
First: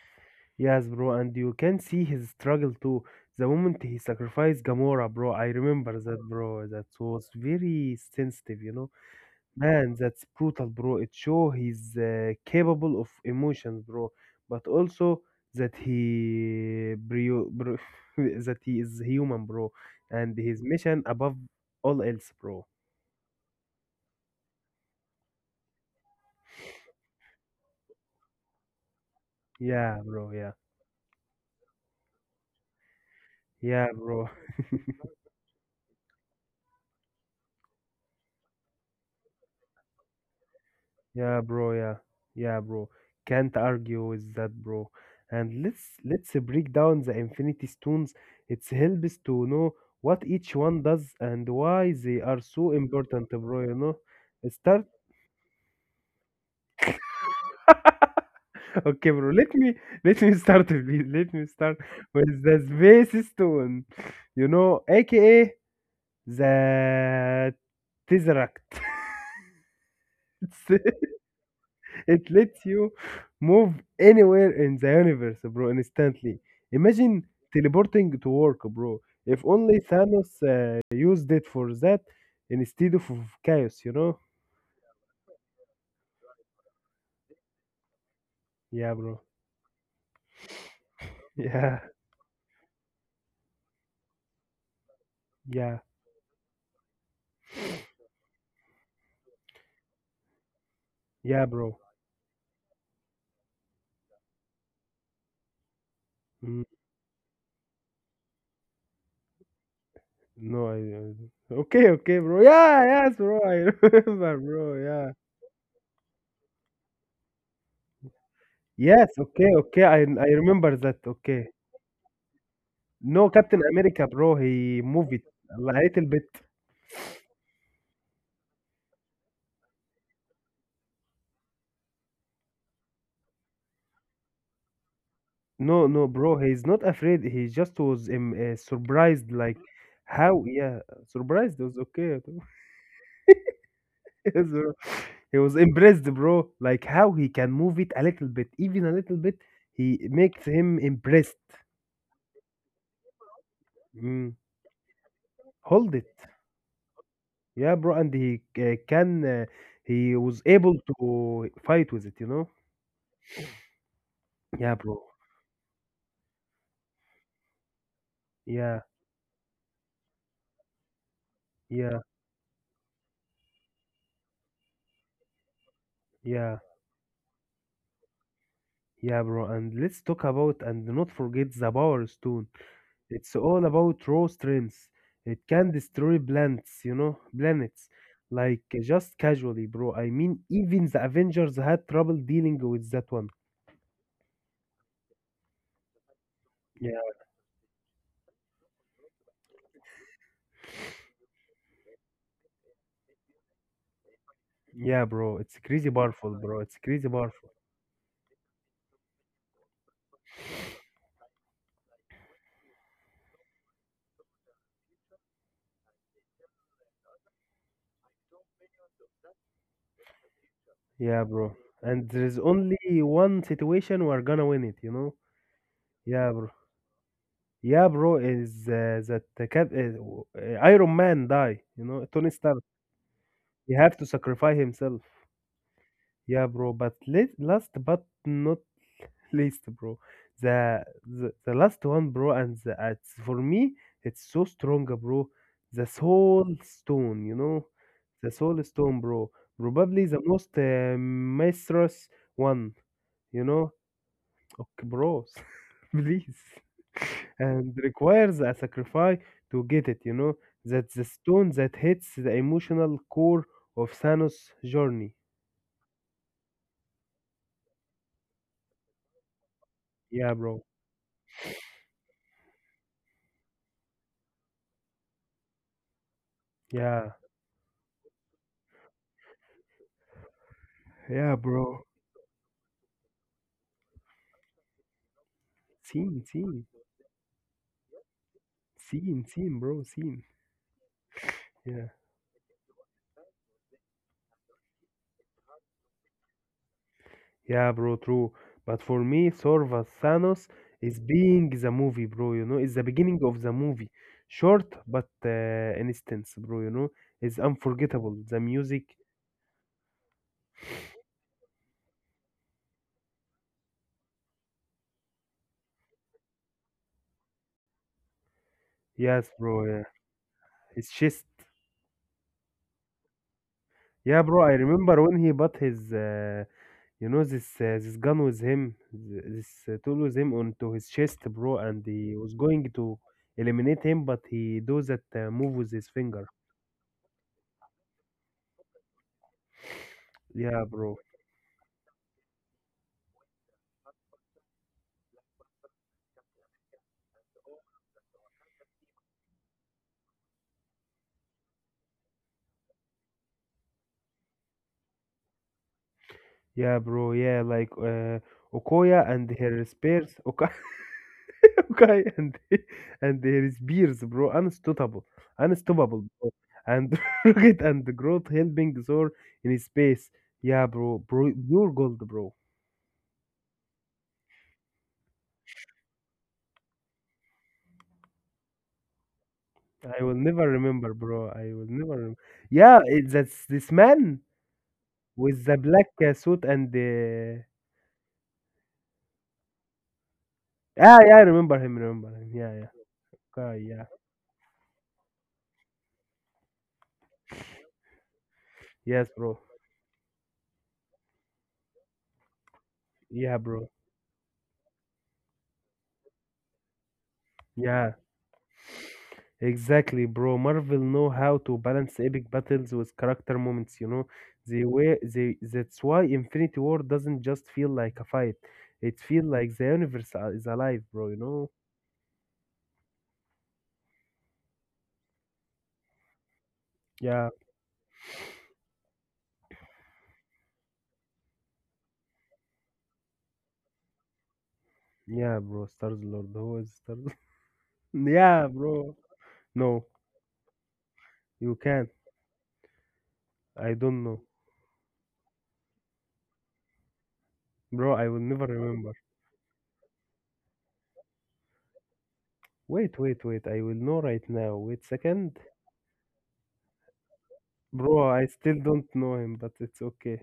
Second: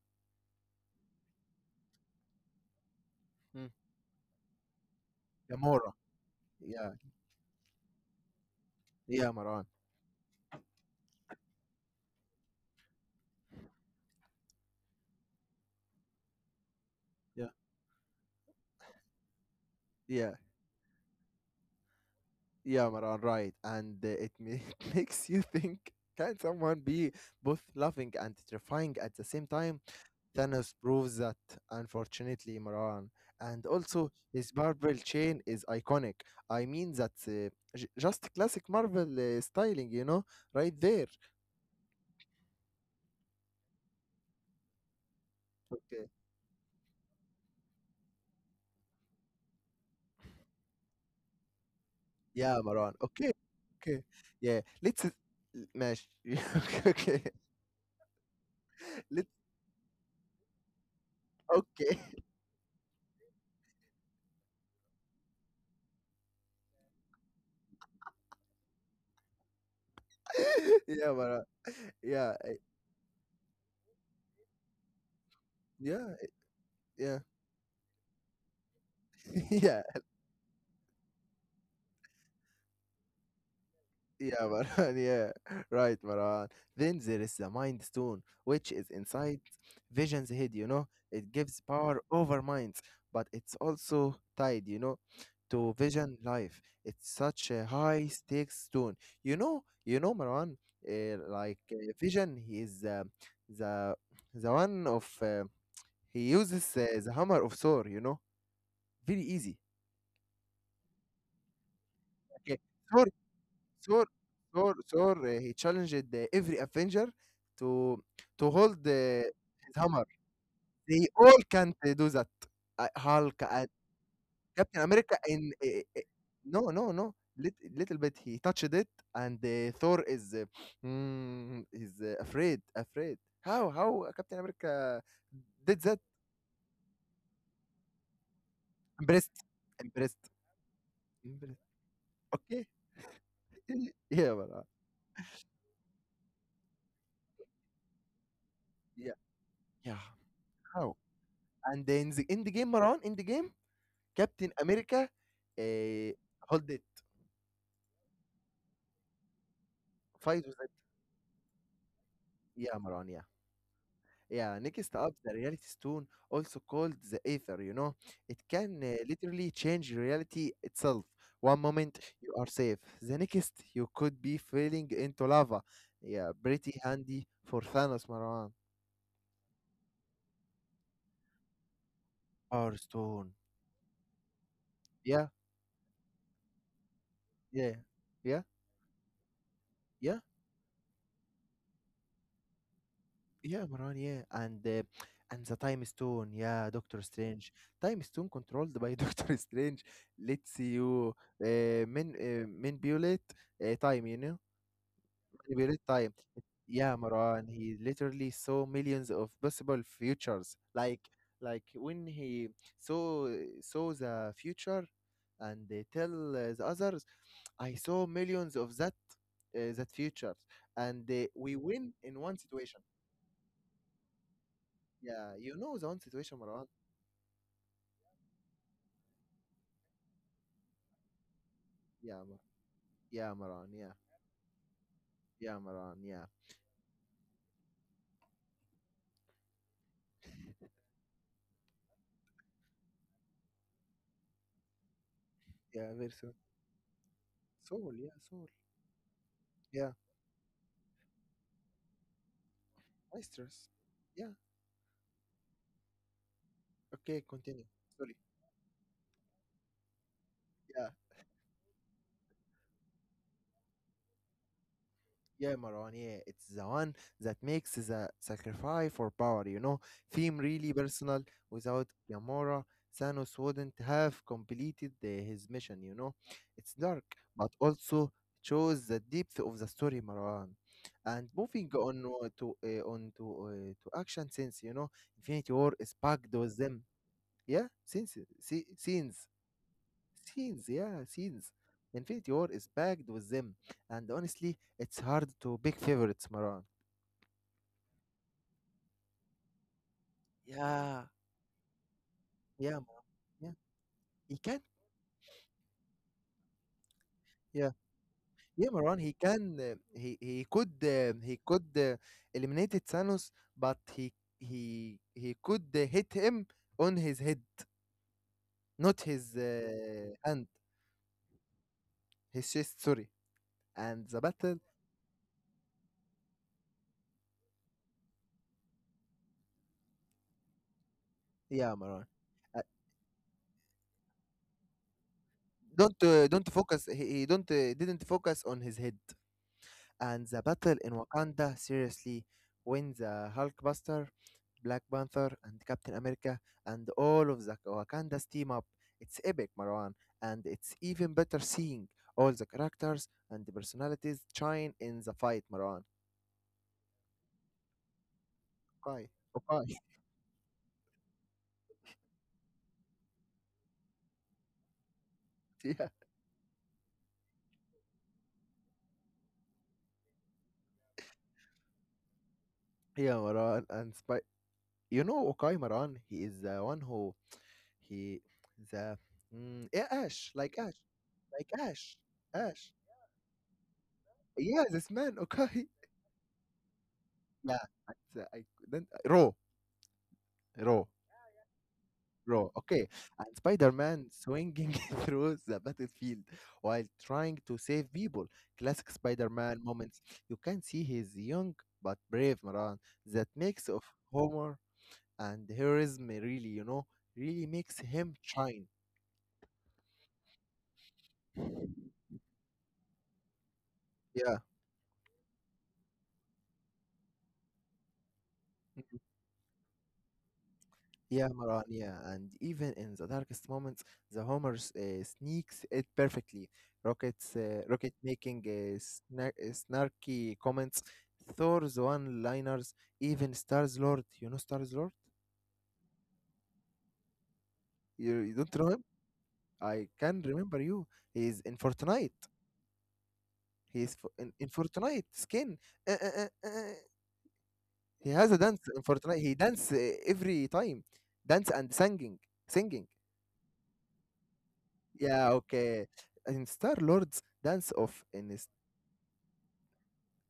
Speaker 2: Yes, bro. And you can see his struggle too. The
Speaker 1: mm.
Speaker 2: moment he sacrificed Gamora, bro, I
Speaker 1: Gamora.
Speaker 2: remember that, bro. That
Speaker 1: Yeah,
Speaker 2: was very sensitive, you know.
Speaker 1: yeah, Marwan.
Speaker 2: Man, that's brutal, bro. It show he's capable of emotions, bro. But also
Speaker 1: Yeah,
Speaker 2: bro, bro, that he is human, bro,
Speaker 1: yeah.
Speaker 2: and his mission above all else, bro.
Speaker 1: Yeah, Maran, right. And it makes you think, can someone be both loving and terrifying at the same time?
Speaker 2: Yeah, bro. Yeah,
Speaker 1: Thanos proves that, unfortunately, Maran. And
Speaker 2: yeah,
Speaker 1: also,
Speaker 2: bro.
Speaker 1: his purple chain is iconic. I mean, that's just classic Marvel styling, you know, right there.
Speaker 2: Yeah, bro. Yeah, yeah, bro. Can't argue with that, bro. And let's
Speaker 1: Okay.
Speaker 2: let's break down the Infinity Stones. It helps to know what each one does and why they are
Speaker 1: Yeah,
Speaker 2: so
Speaker 1: Maran. Okay.
Speaker 2: important, bro. You know.
Speaker 1: Okay. Yeah.
Speaker 2: Start.
Speaker 1: Let's. Mesh. okay.
Speaker 2: Okay,
Speaker 1: Let's.
Speaker 2: bro. Let me start. Please. Let me start
Speaker 1: Okay.
Speaker 2: with the Space Stone. You know, aka the Tesseract.
Speaker 1: yeah, Maran. Yeah.
Speaker 2: It lets you move anywhere in the universe, bro,
Speaker 1: Yeah.
Speaker 2: instantly.
Speaker 1: Yeah.
Speaker 2: Imagine teleporting to work, bro. If
Speaker 1: yeah.
Speaker 2: only Thanos used it for that instead of chaos, you know?
Speaker 1: Yeah, Marwan, yeah, right, Marwan. Then there is the Mind Stone, which is
Speaker 2: Yeah, bro.
Speaker 1: inside Vision's head, you know. It gives
Speaker 2: Yeah,
Speaker 1: power over minds, but it's also tied, you know, to
Speaker 2: yeah,
Speaker 1: Vision life. It's such a high stakes stone. You know, Marwan,
Speaker 2: yeah,
Speaker 1: like
Speaker 2: bro.
Speaker 1: Vision, he is uh, the the one of he
Speaker 2: Mm,
Speaker 1: uses the hammer of Thor, you know, very easy.
Speaker 2: no, I. Okay, okay, bro.
Speaker 1: Okay,
Speaker 2: Yeah,
Speaker 1: Thor
Speaker 2: yes, bro. I
Speaker 1: Thor,
Speaker 2: remember, bro.
Speaker 1: Thor,
Speaker 2: Yeah.
Speaker 1: Thor, uh, he challenged every Avenger to to hold
Speaker 2: Yes, okay,
Speaker 1: his
Speaker 2: okay. I
Speaker 1: hammer.
Speaker 2: I remember that.
Speaker 1: They all
Speaker 2: Okay.
Speaker 1: can't do that.
Speaker 2: No,
Speaker 1: Hulk
Speaker 2: Captain
Speaker 1: and
Speaker 2: America, bro. He
Speaker 1: Captain
Speaker 2: moved
Speaker 1: America
Speaker 2: it
Speaker 1: in
Speaker 2: a
Speaker 1: uh,
Speaker 2: little bit.
Speaker 1: no, no, no. Lit, little bit he touched it, and Thor is afraid, afraid. How Captain America did
Speaker 2: No,
Speaker 1: that?
Speaker 2: no, bro, he's not afraid. He just was surprised,
Speaker 1: Impressed,
Speaker 2: like
Speaker 1: impressed,
Speaker 2: how, yeah, surprised
Speaker 1: impressed.
Speaker 2: was okay.
Speaker 1: Okay, yeah, but,
Speaker 2: So, he was impressed, bro, like how he can move it a little bit, even a little
Speaker 1: yeah,
Speaker 2: bit. He
Speaker 1: yeah.
Speaker 2: makes him
Speaker 1: How?
Speaker 2: impressed.
Speaker 1: And then in the game, Maran, in the game.
Speaker 2: Mm,
Speaker 1: Captain America
Speaker 2: hold it,
Speaker 1: uh, hold it,
Speaker 2: yeah, bro, and he can. He was
Speaker 1: fight with it.
Speaker 2: able to fight with it, you know.
Speaker 1: Yeah, Maran, yeah. Yeah,
Speaker 2: Yeah,
Speaker 1: next
Speaker 2: bro.
Speaker 1: up, the reality stone, also called the ether, you know. It
Speaker 2: Yeah,
Speaker 1: can literally change reality itself. One moment
Speaker 2: yeah,
Speaker 1: you are safe, the next you could be falling into lava. Yeah,
Speaker 2: yeah,
Speaker 1: pretty handy for Thanos, Maran.
Speaker 2: yeah, bro. And let's talk about and not forget the power stone.
Speaker 1: Power stone.
Speaker 2: It's all about raw strengths.
Speaker 1: Yeah,
Speaker 2: It can destroy planets, you know,
Speaker 1: yeah,
Speaker 2: planets.
Speaker 1: yeah,
Speaker 2: Like just casually, bro. I
Speaker 1: yeah.
Speaker 2: mean, even the Avengers had trouble dealing with that one.
Speaker 1: Yeah, Maran, yeah, and the Time Stone, yeah, Doctor
Speaker 2: Yeah,
Speaker 1: Strange. Time Stone, controlled by Doctor Strange. Let's see you uh, manipulate time, you know,
Speaker 2: yeah, bro. It's
Speaker 1: manipulate
Speaker 2: crazy
Speaker 1: time.
Speaker 2: powerful, bro. It's
Speaker 1: Yeah,
Speaker 2: crazy
Speaker 1: Maran,
Speaker 2: powerful.
Speaker 1: he literally saw millions of possible futures. Like when he saw saw the future and they tell the others, I saw millions of that futures, and
Speaker 2: Yeah,
Speaker 1: we
Speaker 2: bro.
Speaker 1: win
Speaker 2: And
Speaker 1: in one
Speaker 2: there's
Speaker 1: situation.
Speaker 2: only one situation we're gonna win it, you know?
Speaker 1: Yeah, you know the one
Speaker 2: Yeah,
Speaker 1: situation,
Speaker 2: bro.
Speaker 1: Marwan.
Speaker 2: Yeah, bro. Is that the Iron Man die? You know,
Speaker 1: Yeah,
Speaker 2: Tony
Speaker 1: Mar-
Speaker 2: Stark.
Speaker 1: yeah, Marwan.
Speaker 2: He
Speaker 1: Yeah,
Speaker 2: have to sacrifice himself.
Speaker 1: yeah, Marwan. Yeah,
Speaker 2: Yeah, bro. But last but not placed, bro. The last one, bro, and it's for me, it's so strong, bro. The
Speaker 1: yeah, very soon.
Speaker 2: soul stone, you know, the
Speaker 1: Soul.
Speaker 2: soul stone, bro.
Speaker 1: Yeah,
Speaker 2: Probably the most mistress one,
Speaker 1: my
Speaker 2: you
Speaker 1: stress.
Speaker 2: know.
Speaker 1: Yeah.
Speaker 2: Okay, bros, please,
Speaker 1: Okay, continue.
Speaker 2: and
Speaker 1: Sorry.
Speaker 2: requires a sacrifice to get it, you know.
Speaker 1: Yeah.
Speaker 2: That's the stone that hits the emotional core of Thanos' journey.
Speaker 1: Yeah, Marwan, yeah, it's the one that makes the sacrifice for power, you know. Theme
Speaker 2: Yeah, bro.
Speaker 1: really personal. Without Gamora, Thanos wouldn't have completed his mission, you know. It's dark,
Speaker 2: Yeah,
Speaker 1: but also shows the depth of the story, Marwan. And
Speaker 2: yeah,
Speaker 1: moving
Speaker 2: bro.
Speaker 1: on to on to to action scenes, you know, Infinity War is
Speaker 2: See,
Speaker 1: packed
Speaker 2: see.
Speaker 1: with them. Yeah, scenes.
Speaker 2: Scene, scene, bro, scene.
Speaker 1: Scenes, yeah, scenes.
Speaker 2: Yeah,
Speaker 1: Infinity War is packed with them, and honestly, it's hard to pick favorites, Maran.
Speaker 2: yeah, bro, true. But for me, Thor Thanos
Speaker 1: Yeah.
Speaker 2: is being the movie, bro. You know,
Speaker 1: Yeah,
Speaker 2: it's
Speaker 1: Maran.
Speaker 2: the beginning of
Speaker 1: Yeah,
Speaker 2: the movie.
Speaker 1: he can.
Speaker 2: Short, but instance, bro. You know, it's
Speaker 1: Yeah,
Speaker 2: unforgettable. The
Speaker 1: yeah,
Speaker 2: music,
Speaker 1: Maran. He can. He could eliminate Thanos, but he could hit him on his head, not
Speaker 2: yes,
Speaker 1: his
Speaker 2: bro. Yeah,
Speaker 1: hand,
Speaker 2: it's just,
Speaker 1: his chest. Sorry. And the
Speaker 2: yeah, bro. I
Speaker 1: battle.
Speaker 2: remember when he bought his, you know, this this gun with him, this tool with him onto his chest, bro,
Speaker 1: Yeah,
Speaker 2: and
Speaker 1: Maran.
Speaker 2: he was
Speaker 1: Uh,
Speaker 2: going to eliminate him, but he does that move with his finger.
Speaker 1: don't focus. He don't didn't focus on his head, and the
Speaker 2: Yeah,
Speaker 1: battle in
Speaker 2: bro.
Speaker 1: Wakanda, seriously, when the Hulkbuster, Black Panther, and Captain America and all of the Wakanda's team up. It's epic, Marwan, and it's even better seeing all the characters and the personalities shine in the fight, Marwan.
Speaker 2: Yeah, bro. Yeah, like Okoya
Speaker 1: Okay,
Speaker 2: and her
Speaker 1: okay,
Speaker 2: spears. Okay, okay, and her spears, bro. Unstoppable,
Speaker 1: yeah,
Speaker 2: unstoppable, bro. And Rocket and the growth helping Zor in space. Yeah, bro, bro, pure gold, bro.
Speaker 1: yeah, Marwan, and Spy. You know, Okaï Marwan, he is the one who, he, the, yeah,
Speaker 2: I will
Speaker 1: Ash,
Speaker 2: never
Speaker 1: like Ash,
Speaker 2: remember, bro.
Speaker 1: like
Speaker 2: I will
Speaker 1: Ash,
Speaker 2: never.
Speaker 1: Ash.
Speaker 2: Yeah, that's this man
Speaker 1: Yeah, this man,
Speaker 2: with the
Speaker 1: Okaï.
Speaker 2: black suit and the.
Speaker 1: Yeah, it's, I couldn't Raw, Raw,
Speaker 2: Ah, yeah, I remember him. Remember him.
Speaker 1: Raw.
Speaker 2: Yeah, yeah.
Speaker 1: Okay, and
Speaker 2: Okay, yeah.
Speaker 1: Spider-Man swinging through the battlefield while trying to save people. Classic
Speaker 2: Yes, bro.
Speaker 1: Spider-Man moments. You can see he's young but brave, Maran. That
Speaker 2: Yeah,
Speaker 1: mix
Speaker 2: bro.
Speaker 1: of humor and heroism really, you know, really makes
Speaker 2: Yeah.
Speaker 1: him shine.
Speaker 2: Exactly, bro. Marvel know how to balance epic battles with character moments, you know.
Speaker 1: Yeah.
Speaker 2: They were they That's why Infinity War doesn't just feel like a fight. It feels like the universe is alive, bro, you
Speaker 1: Yeah,
Speaker 2: know?
Speaker 1: Maran, yeah. And even in the darkest moments, the Homer sneaks it perfectly.
Speaker 2: Yeah,
Speaker 1: Rocket making snarky comments, Thor's one-liners, even Stars Lord. You know Stars Lord?
Speaker 2: yeah, bro. Stars Lord, who is Stars?
Speaker 1: You
Speaker 2: Yeah,
Speaker 1: don't know him?
Speaker 2: bro.
Speaker 1: I
Speaker 2: No,
Speaker 1: can remember you. He's in
Speaker 2: you can't.
Speaker 1: Fortnite.
Speaker 2: I don't know.
Speaker 1: In Fortnite skin. Uh, uh, uh, uh. uh.
Speaker 2: Bro,
Speaker 1: He
Speaker 2: I will
Speaker 1: has a
Speaker 2: never
Speaker 1: dance in
Speaker 2: remember.
Speaker 1: Fortnite. He dance every time. Dance and singing. Singing.
Speaker 2: Wait, wait, wait. I will know right now. Wait
Speaker 1: Yeah,
Speaker 2: second.
Speaker 1: okay. In Star Lord's Dance Off
Speaker 2: Bro,
Speaker 1: in
Speaker 2: I still don't know him, but it's okay.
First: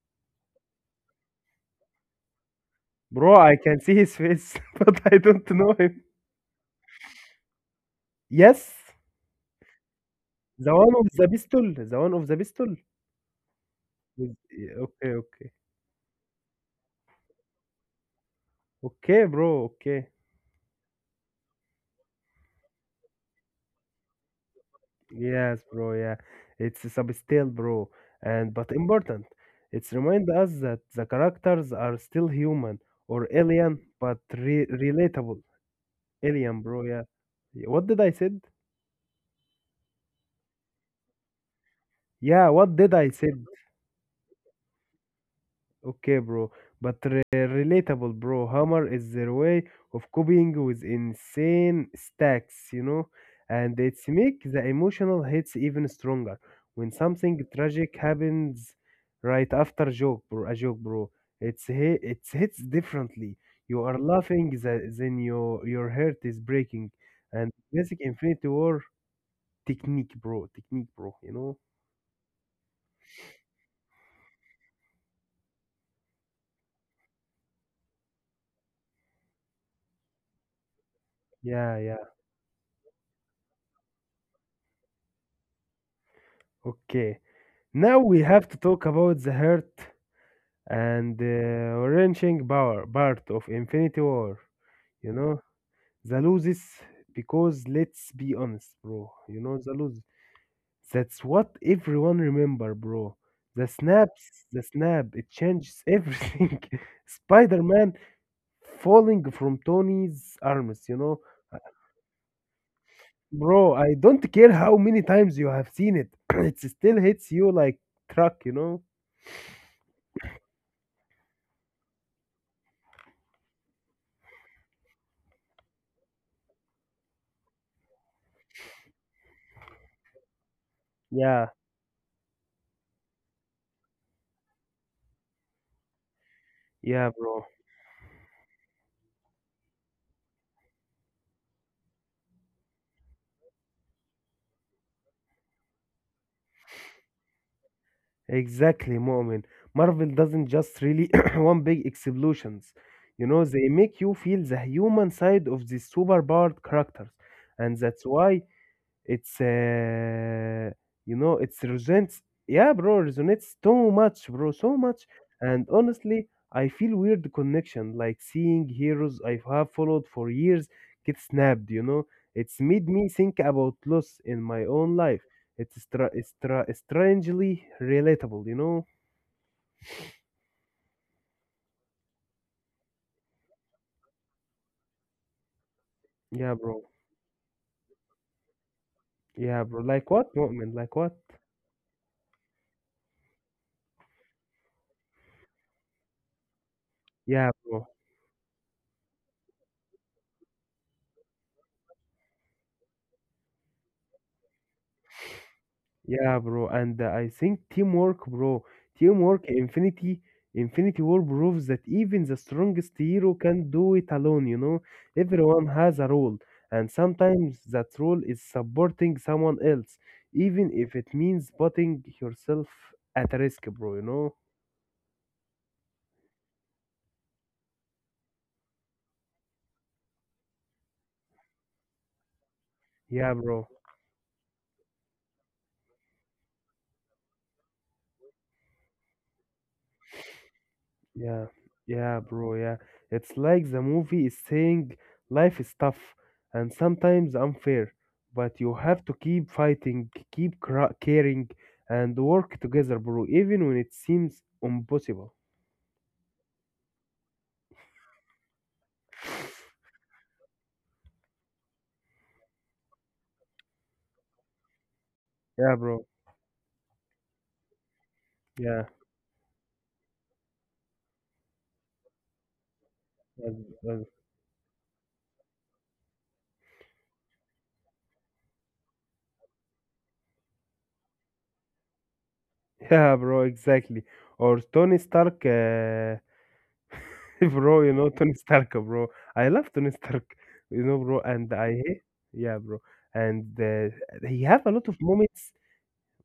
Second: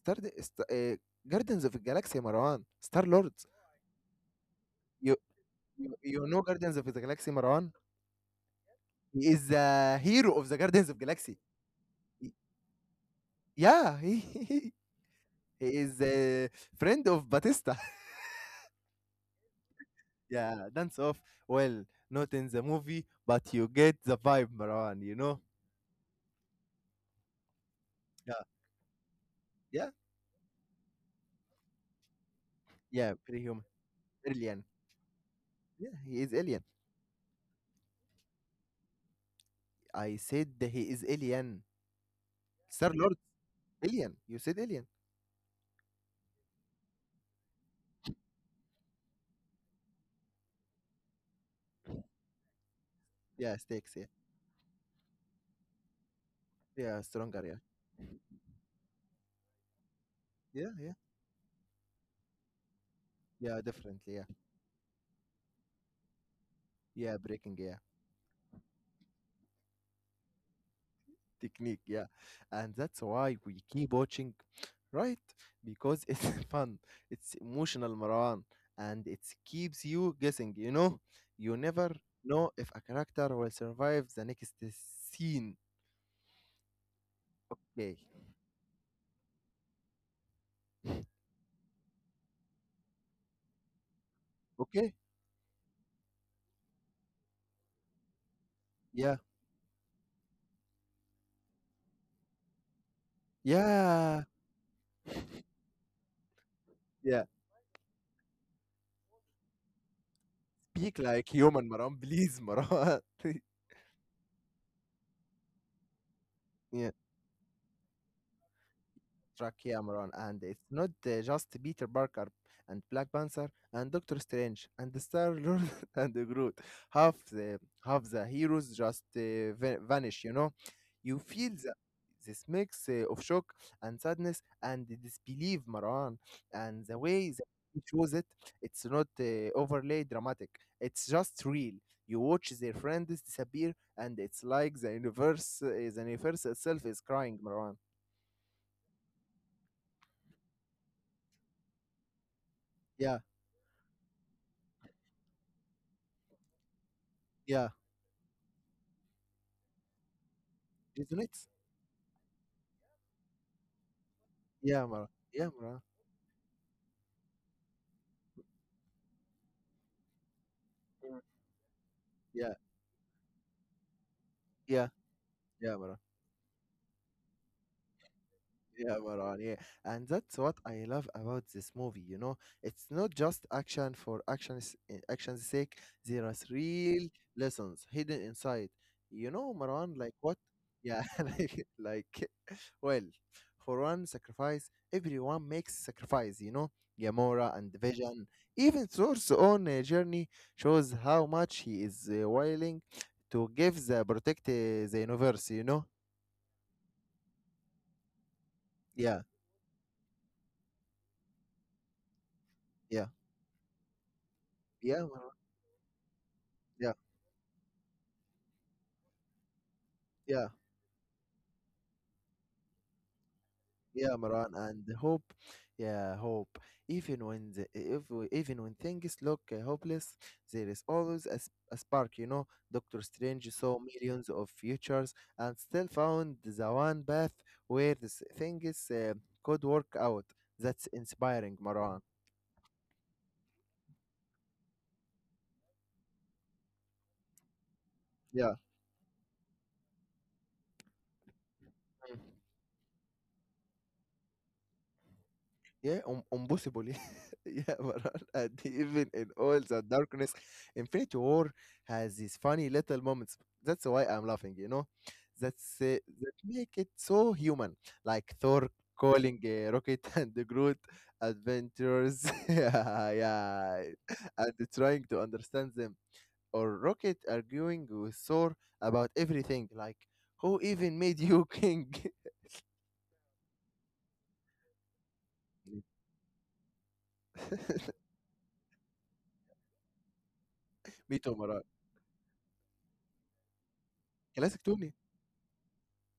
Speaker 1: Star St- uh, Guardians of the Galaxy, Marwan. Star
Speaker 2: Bro,
Speaker 1: Lord's.
Speaker 2: I can see his face, but
Speaker 1: You,
Speaker 2: I don't know
Speaker 1: you
Speaker 2: him.
Speaker 1: you know Guardians of the Galaxy, Marwan?
Speaker 2: Yes,
Speaker 1: He is the hero of the Guardians
Speaker 2: the
Speaker 1: of
Speaker 2: one of
Speaker 1: Galaxy.
Speaker 2: the pistol, the
Speaker 1: He-
Speaker 2: one of the pistol?
Speaker 1: yeah,
Speaker 2: With okay, okay.
Speaker 1: he is a friend of Batista.
Speaker 2: Okay, bro, okay.
Speaker 1: yeah, Dance Off. Well, not in the movie, but you get the vibe, Marwan, you know?
Speaker 2: Yes, bro, yeah. It's a subtle, bro,
Speaker 1: Yeah,
Speaker 2: and but important.
Speaker 1: yeah,
Speaker 2: It's remind us that the characters are still human
Speaker 1: yeah,
Speaker 2: or
Speaker 1: pretty human.
Speaker 2: alien, but
Speaker 1: Alien.
Speaker 2: re relatable.
Speaker 1: Yeah, he is
Speaker 2: Alien,
Speaker 1: alien.
Speaker 2: bro, yeah. What did I said?
Speaker 1: I said that he is alien.
Speaker 2: Yeah, what
Speaker 1: Star
Speaker 2: did I
Speaker 1: Lord,
Speaker 2: said?
Speaker 1: alien. You said alien.
Speaker 2: Okay, bro. But relatable, bro. Hammer is their way of copying with insane stacks, you know?
Speaker 1: Yeah,
Speaker 2: And
Speaker 1: stakes,
Speaker 2: it's
Speaker 1: yeah.
Speaker 2: make the emotional hits even stronger. When
Speaker 1: Yeah,
Speaker 2: something
Speaker 1: stronger, yeah.
Speaker 2: tragic happens right after joke, bro, a joke,
Speaker 1: Yeah, yeah.
Speaker 2: bro. It hits differently.
Speaker 1: Yeah,
Speaker 2: You are
Speaker 1: definitely, yeah.
Speaker 2: laughing, then your heart is breaking.
Speaker 1: Yeah,
Speaker 2: And
Speaker 1: breaking, yeah.
Speaker 2: basic Infinity War technique, bro. Technique, bro. You know?
Speaker 1: Technique, yeah. And that's why we keep watching, right? Because it's fun. It's emotional, Marwan. And it keeps you guessing, you know? You
Speaker 2: Yeah, yeah.
Speaker 1: never know if a character will survive the next scene.
Speaker 2: Okay. Now
Speaker 1: Day.
Speaker 2: we have to talk about the hurt and the wrenching power part of Infinity War.
Speaker 1: Okay?
Speaker 2: You know, the loses because let's be honest, bro.
Speaker 1: Yeah.
Speaker 2: You know, the lose. That's what everyone remember, bro. The
Speaker 1: Yeah.
Speaker 2: snaps, the snap, it changes everything.
Speaker 1: Yeah.
Speaker 2: Spider-Man falling from Tony's arms, you
Speaker 1: Speak
Speaker 2: know.
Speaker 1: like
Speaker 2: Uh,
Speaker 1: human, Marwan. Please, Marwan.
Speaker 2: Bro, I don't care how many times you have seen it. It
Speaker 1: yeah.
Speaker 2: still hits you like truck, you know?
Speaker 1: Jack Cameron, and it's not just Peter Parker and Black Panther and Doctor Strange and the Star Lord and the Groot. Half the half the heroes just vanish. You know, you
Speaker 2: Yeah,
Speaker 1: feel the, this mix of shock and sadness and disbelief, Marwan, and the
Speaker 2: yeah,
Speaker 1: way
Speaker 2: bro.
Speaker 1: that he shows it. It's not overly dramatic. It's just real. You watch their friends disappear, and it's like the universe itself is crying, Marwan.
Speaker 2: Exactly, Mu'min. Marvel doesn't just really one big explosions.
Speaker 1: Yeah,
Speaker 2: You know, they make you feel the human side of these superpowered characters.
Speaker 1: yeah.
Speaker 2: And that's why it's, uh, you
Speaker 1: Isn't
Speaker 2: know,
Speaker 1: it?
Speaker 2: it's resonates. Yeah, bro, resonates so much, bro, so
Speaker 1: Yeah,
Speaker 2: much.
Speaker 1: Marwa. Yeah,
Speaker 2: And
Speaker 1: Marwa.
Speaker 2: honestly, I feel weird connection, like seeing heroes I have followed for years get
Speaker 1: Yeah.
Speaker 2: snapped. You know,
Speaker 1: Yeah,
Speaker 2: it's made me think about loss in my
Speaker 1: yeah,
Speaker 2: own life.
Speaker 1: yeah,
Speaker 2: It's
Speaker 1: Marwa.
Speaker 2: stra- it's stra- strangely relatable. You know?
Speaker 1: Yeah, Maran, yeah. And that's what I love about this movie, you know. It's not just action for action's sake. There are
Speaker 2: Yeah, bro.
Speaker 1: real lessons hidden inside. You know,
Speaker 2: Yeah, bro.
Speaker 1: Maran,
Speaker 2: Like
Speaker 1: like
Speaker 2: what?
Speaker 1: what?
Speaker 2: Mu'min, like
Speaker 1: Yeah,
Speaker 2: what?
Speaker 1: like, well, for one, sacrifice, everyone makes sacrifice, you know.
Speaker 2: Yeah,
Speaker 1: Gamora and
Speaker 2: bro.
Speaker 1: Vision, even Thor's own journey shows how much he is willing to give the protect the universe, you know.
Speaker 2: Yeah, bro, and I think teamwork, bro,
Speaker 1: Yeah,
Speaker 2: teamwork, Infinity War proves that even the strongest
Speaker 1: yeah,
Speaker 2: hero can do it alone, you know?
Speaker 1: yeah, Maran,
Speaker 2: Everyone has a role, and
Speaker 1: yeah.
Speaker 2: sometimes that role is supporting someone else,
Speaker 1: Yeah.
Speaker 2: even if it means putting yourself at risk, bro, you
Speaker 1: Yeah,
Speaker 2: know?
Speaker 1: Maran, and hope. Yeah, hope. Even when the, if we- even when things look hopeless, there is always a spark. You know, Doctor
Speaker 2: Yeah,
Speaker 1: Strange
Speaker 2: bro.
Speaker 1: saw millions of futures and still found the one path where this things could work out. That's
Speaker 2: Yeah,
Speaker 1: inspiring, Maran.
Speaker 2: yeah, bro, yeah. It's like the movie is saying life is tough and sometimes unfair,
Speaker 1: Yeah.
Speaker 2: but you have to keep fighting, keep caring, and work together, bro, even when it seems impossible.
Speaker 1: Yeah, impossible. yeah, but and even in all the darkness, Infinity War has these funny little moments. That's why I'm laughing, you know?
Speaker 2: Yeah,
Speaker 1: That's
Speaker 2: bro.
Speaker 1: that make it so human. Like Thor
Speaker 2: Yeah.
Speaker 1: calling Rocket and the Groot adventurers. yeah,
Speaker 2: that's-
Speaker 1: yeah.
Speaker 2: that's-
Speaker 1: And trying to understand them. Or Rocket arguing with Thor about everything. Like, who even made you king?
Speaker 2: Yeah, bro, exactly. Or Tony Stark, bro, you know Tony Stark, bro. I love Tony Stark, you know, bro,
Speaker 1: Me too,
Speaker 2: and
Speaker 1: Maran.
Speaker 2: I hate, yeah, bro. And he have
Speaker 1: Classic
Speaker 2: a lot of
Speaker 1: Tony.
Speaker 2: moments.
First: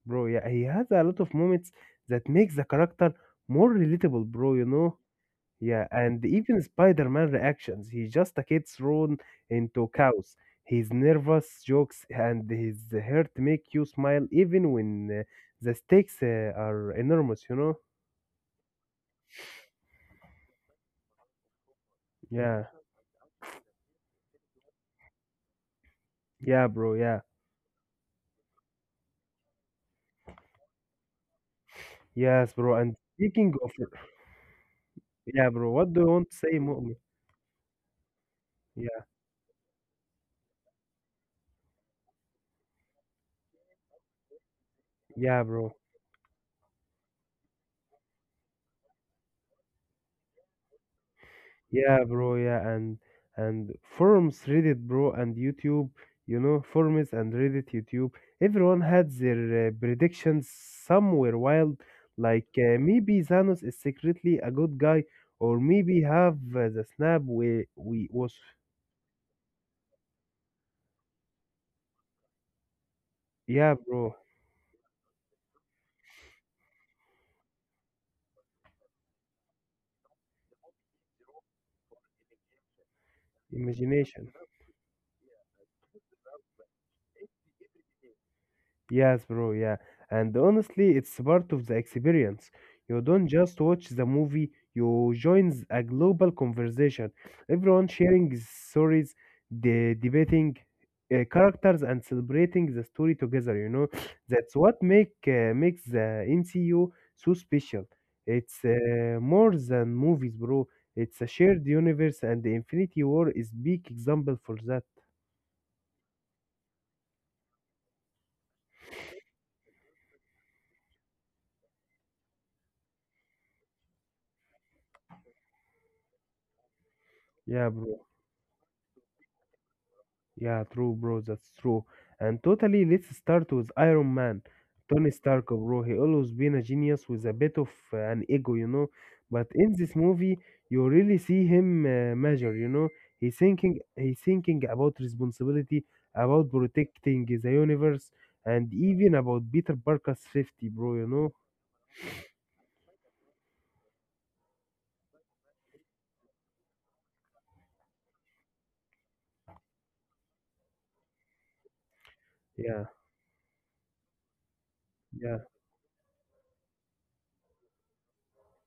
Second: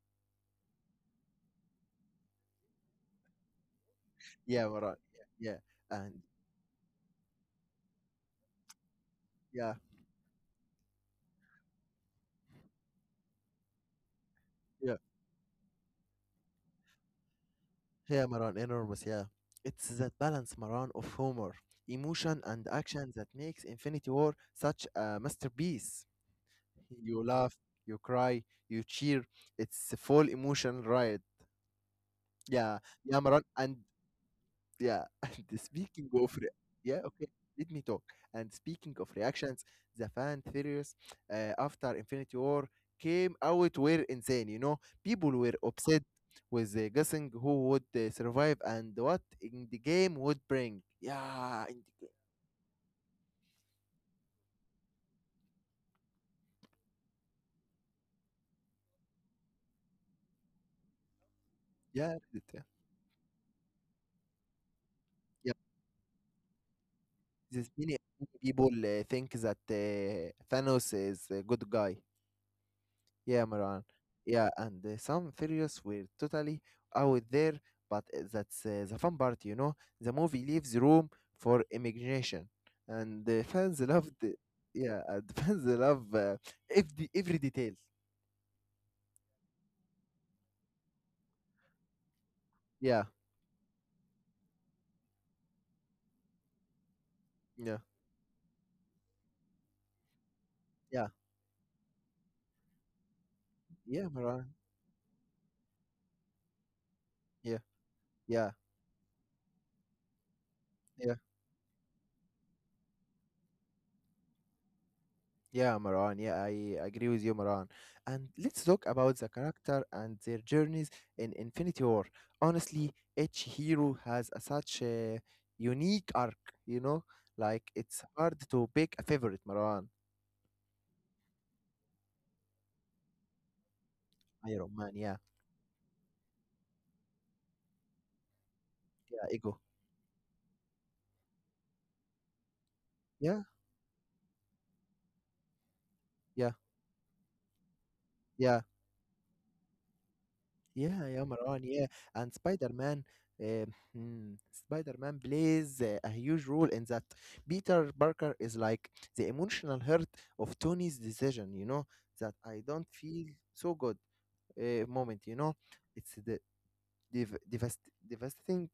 Speaker 2: Bro, yeah, he has a lot of moments that makes the character more relatable, bro, you
Speaker 1: Yeah, Maran.
Speaker 2: know?
Speaker 1: Yeah, yeah,
Speaker 2: Yeah,
Speaker 1: and
Speaker 2: and even Spider-Man reactions. He's just a kid thrown
Speaker 1: yeah,
Speaker 2: into chaos. His nervous jokes and his hurt make you smile even when
Speaker 1: yeah,
Speaker 2: the stakes are enormous, you know?
Speaker 1: yeah, Maran, enormous. Yeah, it's that balance, Maran, of humor, emotion, and
Speaker 2: Yeah.
Speaker 1: action that makes Infinity War such a masterpiece.
Speaker 2: Yeah, bro, yeah.
Speaker 1: You laugh, you cry, you cheer. It's a full emotion ride.
Speaker 2: Yes, bro.
Speaker 1: Yeah,
Speaker 2: And
Speaker 1: yeah, Maran,
Speaker 2: speaking of,
Speaker 1: and yeah,
Speaker 2: yeah,
Speaker 1: and
Speaker 2: bro, what do you
Speaker 1: speaking
Speaker 2: want
Speaker 1: of
Speaker 2: to
Speaker 1: re-
Speaker 2: say, Mu'min?
Speaker 1: yeah, okay, let me talk. And speaking
Speaker 2: Yeah,
Speaker 1: of reactions, the fan theories after Infinity War came out were insane. You know, people
Speaker 2: yeah,
Speaker 1: were
Speaker 2: bro.
Speaker 1: upset with guessing who would survive and what in the game would bring. Yeah, in the
Speaker 2: Yeah,
Speaker 1: game.
Speaker 2: bro. Yeah, and and forums, Reddit, bro, and YouTube. You know, forums and Reddit, YouTube. Everyone had their predictions somewhere wild. Like
Speaker 1: Yeah.
Speaker 2: maybe Thanos is secretly a good guy,
Speaker 1: Yeah.
Speaker 2: or maybe have the snap we
Speaker 1: There's many
Speaker 2: we
Speaker 1: many
Speaker 2: was.
Speaker 1: people think that Thanos is a good guy. Yeah,
Speaker 2: Yeah,
Speaker 1: Maran.
Speaker 2: bro.
Speaker 1: Yeah, and some furious were totally out there, but that's the fun part, you know. The movie leaves room for imagination, and the fans loved
Speaker 2: Imagination.
Speaker 1: it. Yeah, and fans love every detail.
Speaker 2: Yes, bro, yeah. And honestly, it's part of the experience. You
Speaker 1: Yeah,
Speaker 2: don't just watch the movie, you join a global conversation.
Speaker 1: yeah,
Speaker 2: Everyone sharing stories, debating
Speaker 1: yeah,
Speaker 2: characters, and celebrating the story together, you know?
Speaker 1: yeah, Maran.
Speaker 2: That's what make makes the MCU so
Speaker 1: Yeah,
Speaker 2: special. It's more than movies, bro.
Speaker 1: yeah.
Speaker 2: It's a shared universe, and the Infinity War is big example for that.
Speaker 1: Yeah, Maran. Yeah, I agree with you, Maran. And let's talk about the character and their journeys in Infinity War. Honestly, each hero has a such a unique arc, you know? Like,
Speaker 2: Yeah,
Speaker 1: it's
Speaker 2: bro.
Speaker 1: hard to pick a favorite, Maran.
Speaker 2: Yeah, true, bro. That's true. And totally, let's start with Iron Man,
Speaker 1: Iron Man, yeah.
Speaker 2: Tony Stark, bro. He always been a genius with a bit of an ego, you know.
Speaker 1: Yeah,
Speaker 2: But
Speaker 1: ego.
Speaker 2: in this movie, you really see him measure, you know.
Speaker 1: Yeah,
Speaker 2: He's thinking about responsibility,
Speaker 1: yeah,
Speaker 2: about protecting the universe,
Speaker 1: yeah.
Speaker 2: and even about Peter Parker's safety, bro.
Speaker 1: Yeah,
Speaker 2: You
Speaker 1: yeah,
Speaker 2: know.
Speaker 1: Maran, yeah. And Spider-Man, uh, hmm, Spider-Man plays a huge role in that. Peter Parker is like the emotional hurt of Tony's decision, you know, that I don't
Speaker 2: Yeah,
Speaker 1: feel so good moment, you
Speaker 2: yeah,
Speaker 1: know. It's the dev devast devastating,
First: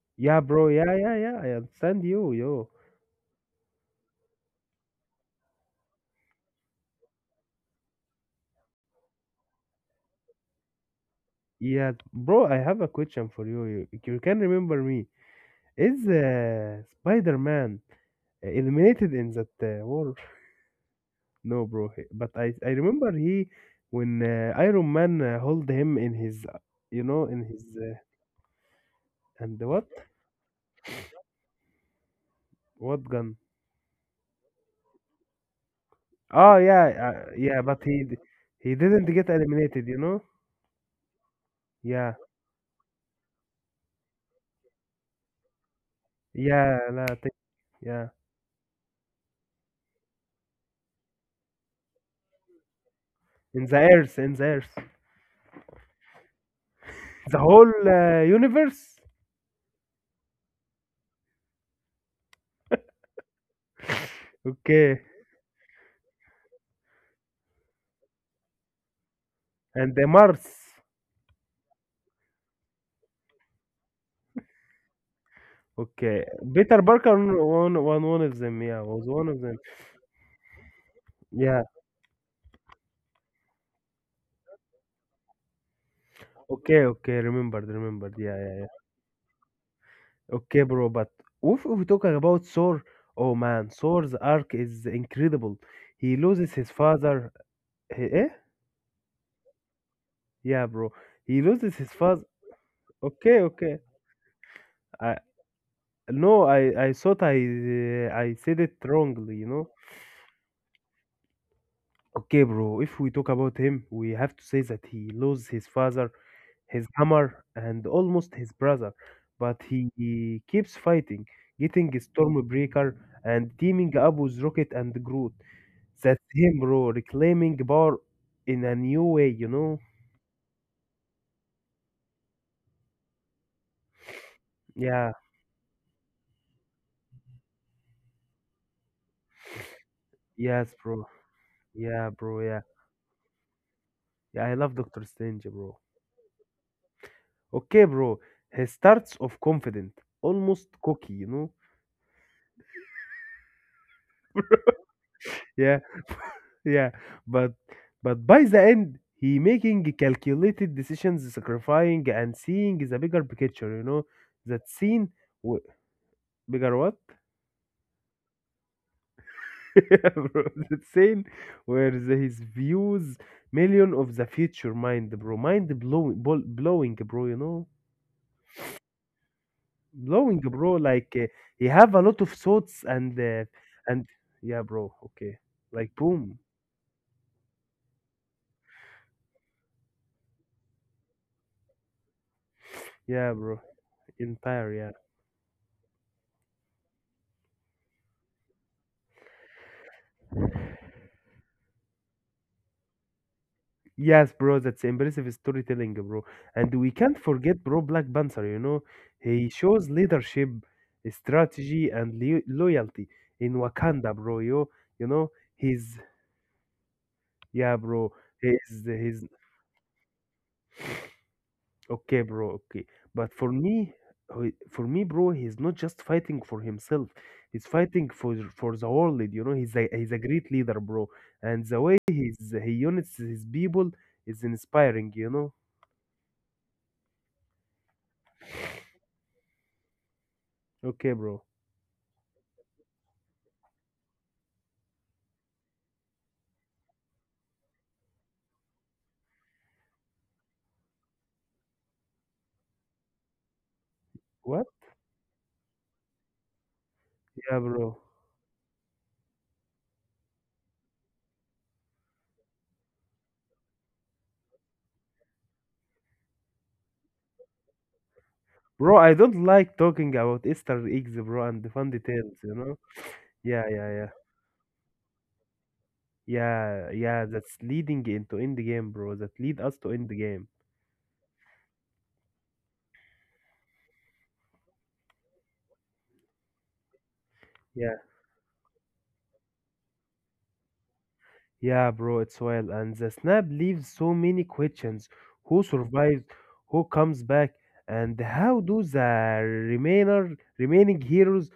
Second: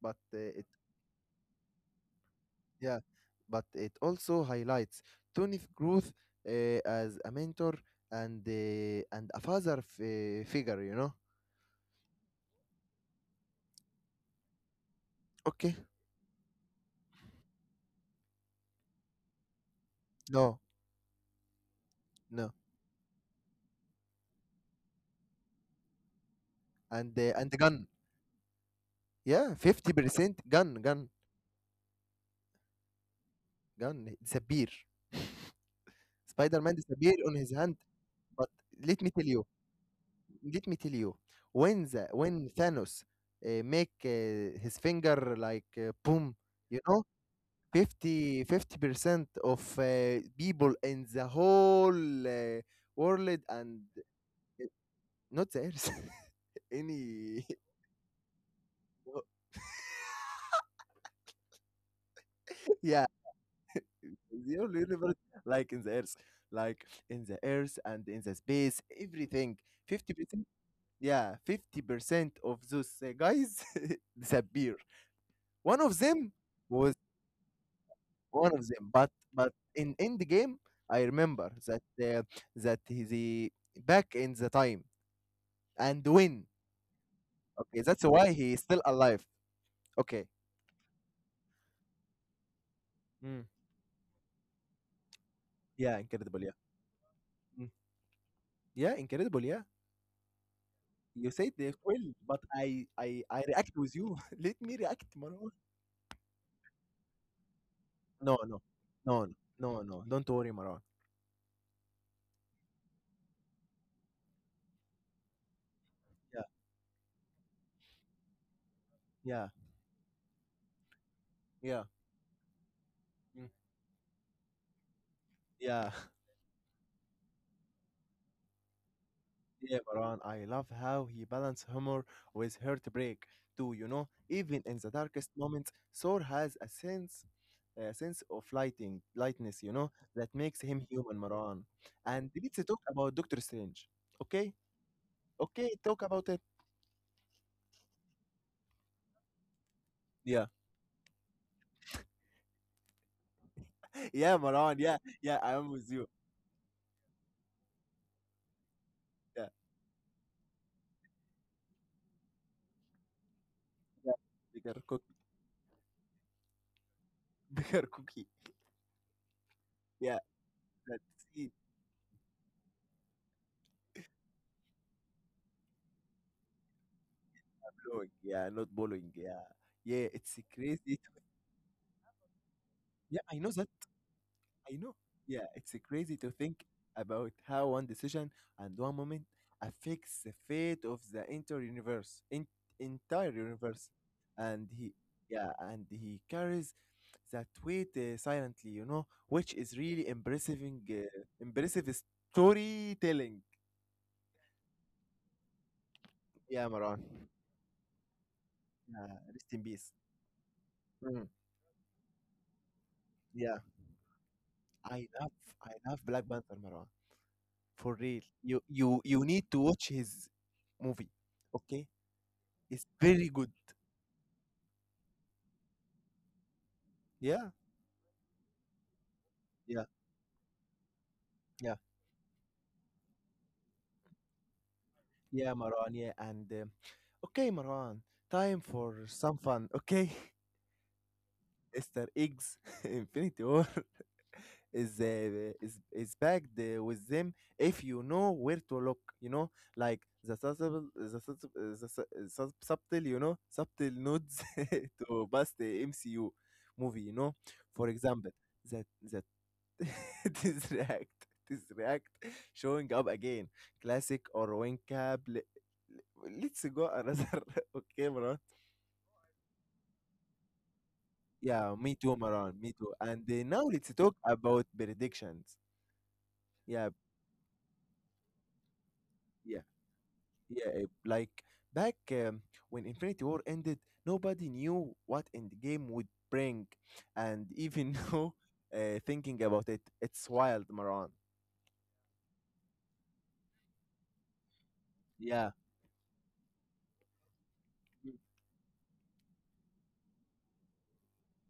Speaker 1: but uh,
Speaker 2: yeah,
Speaker 1: it
Speaker 2: bro. Yeah, yeah, yeah. I understand you, yo.
Speaker 1: Yeah, but it also highlights Tony's growth as a mentor and and a father figure, you know.
Speaker 2: Yeah, bro. I have a question for you. You can remember me.
Speaker 1: Okay.
Speaker 2: Is Spider-Man eliminated in that war?
Speaker 1: No,
Speaker 2: No, bro. But I
Speaker 1: no.
Speaker 2: I remember he when Iron Man hold him in his, you know, in
Speaker 1: And the
Speaker 2: his
Speaker 1: gun.
Speaker 2: and
Speaker 1: Yeah,
Speaker 2: what
Speaker 1: 50% gun, gun,
Speaker 2: gun?
Speaker 1: gun. It's
Speaker 2: Oh
Speaker 1: Spider-Man
Speaker 2: yeah,
Speaker 1: disappear on his
Speaker 2: yeah. But
Speaker 1: hand. But
Speaker 2: he didn't
Speaker 1: let me
Speaker 2: get
Speaker 1: tell you,
Speaker 2: eliminated, you know.
Speaker 1: let me tell you, when
Speaker 2: Yeah,
Speaker 1: when Thanos make his finger like boom,
Speaker 2: yeah,
Speaker 1: you know,
Speaker 2: Yeah.
Speaker 1: 50% of people in the whole world and
Speaker 2: In the Earth,
Speaker 1: not the Earth,
Speaker 2: the
Speaker 1: any,
Speaker 2: whole universe.
Speaker 1: yeah. The only
Speaker 2: Okay,
Speaker 1: universe like in the earth, like in the earth and in the space, everything.
Speaker 2: and the Mars.
Speaker 1: 50% yeah, 50% of those guys disappear. One of
Speaker 2: Okay,
Speaker 1: them
Speaker 2: Peter
Speaker 1: was
Speaker 2: Parker on one of
Speaker 1: one
Speaker 2: them.
Speaker 1: of
Speaker 2: Yeah,
Speaker 1: them,
Speaker 2: was one of them.
Speaker 1: but in end game I remember
Speaker 2: Yeah.
Speaker 1: that that he the back in the time and win.
Speaker 2: Okay, okay, remembered,
Speaker 1: Okay, that's
Speaker 2: remembered. Yeah,
Speaker 1: why he
Speaker 2: yeah.
Speaker 1: is
Speaker 2: Yeah.
Speaker 1: still alive. Okay.
Speaker 2: Okay, bro, but if we're talking about Thor, oh
Speaker 1: Mm,
Speaker 2: man, Thor's arc is incredible.
Speaker 1: yeah,
Speaker 2: He
Speaker 1: incredible,
Speaker 2: loses
Speaker 1: yeah.
Speaker 2: his father.
Speaker 1: Mm,
Speaker 2: Eh?
Speaker 1: yeah, incredible, yeah.
Speaker 2: Yeah, bro.
Speaker 1: You
Speaker 2: He
Speaker 1: said
Speaker 2: loses
Speaker 1: they
Speaker 2: his
Speaker 1: will,
Speaker 2: father.
Speaker 1: but i i
Speaker 2: Okay,
Speaker 1: i react
Speaker 2: okay.
Speaker 1: with you. Let me react,
Speaker 2: I
Speaker 1: man.
Speaker 2: no, I thought I
Speaker 1: No,
Speaker 2: said
Speaker 1: no,
Speaker 2: it
Speaker 1: no,
Speaker 2: wrongly,
Speaker 1: no,
Speaker 2: you know.
Speaker 1: no, no. Don't worry, Maran.
Speaker 2: Okay, bro. If we talk about him, we have to say that he loses his father,
Speaker 1: Yeah,
Speaker 2: his hammer, and almost his brother,
Speaker 1: yeah,
Speaker 2: but he keeps fighting,
Speaker 1: yeah,
Speaker 2: getting Stormbreaker
Speaker 1: mm,
Speaker 2: and teaming up with Rocket and Groot.
Speaker 1: yeah,
Speaker 2: That's him, bro, reclaiming power in a new way, you know?
Speaker 1: yeah, Maran. I love how he balanced humor with heartbreak too. You know, even in the
Speaker 2: Yeah,
Speaker 1: darkest moments, Thor has a sense of lighting, lightness. You know, that makes
Speaker 2: yes,
Speaker 1: him
Speaker 2: bro.
Speaker 1: human, Maran.
Speaker 2: Yeah,
Speaker 1: And
Speaker 2: bro, yeah.
Speaker 1: let's talk about Doctor Strange.
Speaker 2: Yeah, I
Speaker 1: Okay,
Speaker 2: love Doctor Strange,
Speaker 1: okay,
Speaker 2: bro.
Speaker 1: talk about it.
Speaker 2: Okay, bro. He starts off confident,
Speaker 1: Yeah,
Speaker 2: almost cocky, you know?
Speaker 1: yeah, Maran. Yeah, yeah, I'm
Speaker 2: Yeah,
Speaker 1: with you.
Speaker 2: yeah, but but by the end, he
Speaker 1: Yeah,
Speaker 2: making calculated decisions, sacrificing and seeing the bigger picture. You know
Speaker 1: yeah.
Speaker 2: that
Speaker 1: Bigger
Speaker 2: scene,
Speaker 1: cookie,
Speaker 2: w- bigger what?
Speaker 1: bigger cookie. Yeah,
Speaker 2: Bro, that
Speaker 1: that's
Speaker 2: scene
Speaker 1: it.
Speaker 2: where the, his views million of the future mind, bro, mind blowing, blowing, bro. You know,
Speaker 1: Blowing, yeah, not blowing, yeah. Yeah,
Speaker 2: blowing,
Speaker 1: it's
Speaker 2: bro.
Speaker 1: crazy to
Speaker 2: He have a lot of thoughts
Speaker 1: yeah, I know that.
Speaker 2: and yeah,
Speaker 1: I
Speaker 2: bro.
Speaker 1: know.
Speaker 2: Okay,
Speaker 1: Yeah, it's
Speaker 2: like
Speaker 1: crazy to
Speaker 2: boom.
Speaker 1: think about how one decision and one moment affects the fate of the entire universe. In, entire
Speaker 2: Yeah, bro.
Speaker 1: universe. And
Speaker 2: Entire,
Speaker 1: he yeah, and he carries that weight silently, you know, which is really
Speaker 2: yeah.
Speaker 1: impressive impressive storytelling.
Speaker 2: Yes, bro, that's impressive storytelling, bro.
Speaker 1: Yeah,
Speaker 2: And we
Speaker 1: Maran.
Speaker 2: can't forget, bro, Black Panther, you know,
Speaker 1: Yeah,
Speaker 2: he
Speaker 1: rest in
Speaker 2: shows
Speaker 1: peace.
Speaker 2: leadership,
Speaker 1: Mm,
Speaker 2: strategy, and loyalty in
Speaker 1: yeah.
Speaker 2: Wakanda, bro. You,
Speaker 1: I
Speaker 2: you know,
Speaker 1: love I
Speaker 2: he's,
Speaker 1: love Black Panther, Maran.
Speaker 2: yeah,
Speaker 1: For
Speaker 2: bro,
Speaker 1: real. You
Speaker 2: he's,
Speaker 1: you you
Speaker 2: he's,
Speaker 1: need to watch his movie, okay?
Speaker 2: okay, bro, okay.
Speaker 1: It's very
Speaker 2: But for
Speaker 1: good.
Speaker 2: me, for me, bro, he's not just fighting for himself,
Speaker 1: Yeah,
Speaker 2: he's fighting for the world, you know,
Speaker 1: yeah,
Speaker 2: he's a great leader, bro. And
Speaker 1: yeah,
Speaker 2: the way he's, he unites his people is inspiring, you know.
Speaker 1: yeah, Marwan. Yeah, and okay, Marwan. Time for some fun, okay?
Speaker 2: Okay, bro.
Speaker 1: Easter eggs, Infinity War is is packed with them if you know where to look. You know, like the subtle, the subtle, the su- sub- subtle, you know, subtle nods
Speaker 2: What?
Speaker 1: to past the MCU movie. You know,
Speaker 2: Yeah,
Speaker 1: for
Speaker 2: bro.
Speaker 1: example, that the this react this react showing up again classic or win cap let's go another. Okay, Maran.
Speaker 2: Bro, I don't like talking about Easter eggs, bro, and the
Speaker 1: Yeah,
Speaker 2: fun
Speaker 1: me too,
Speaker 2: details, you
Speaker 1: Maran,
Speaker 2: know?
Speaker 1: me too. And
Speaker 2: Yeah,
Speaker 1: now
Speaker 2: yeah,
Speaker 1: let's
Speaker 2: yeah.
Speaker 1: talk about predictions.
Speaker 2: Yeah,
Speaker 1: Yeah,
Speaker 2: yeah, that's leading into end game, bro. That lead
Speaker 1: yeah,
Speaker 2: us to end game.
Speaker 1: yeah, like back when Infinity War ended, nobody knew what Endgame would bring. And
Speaker 2: Yeah,
Speaker 1: even now thinking about it, it's wild, Maran.
Speaker 2: yeah, bro, it's well. And the snap leaves so many questions.
Speaker 1: Yeah.
Speaker 2: Who survives? Who comes back?
Speaker 1: Mm,
Speaker 2: And how do the remainder remaining heroes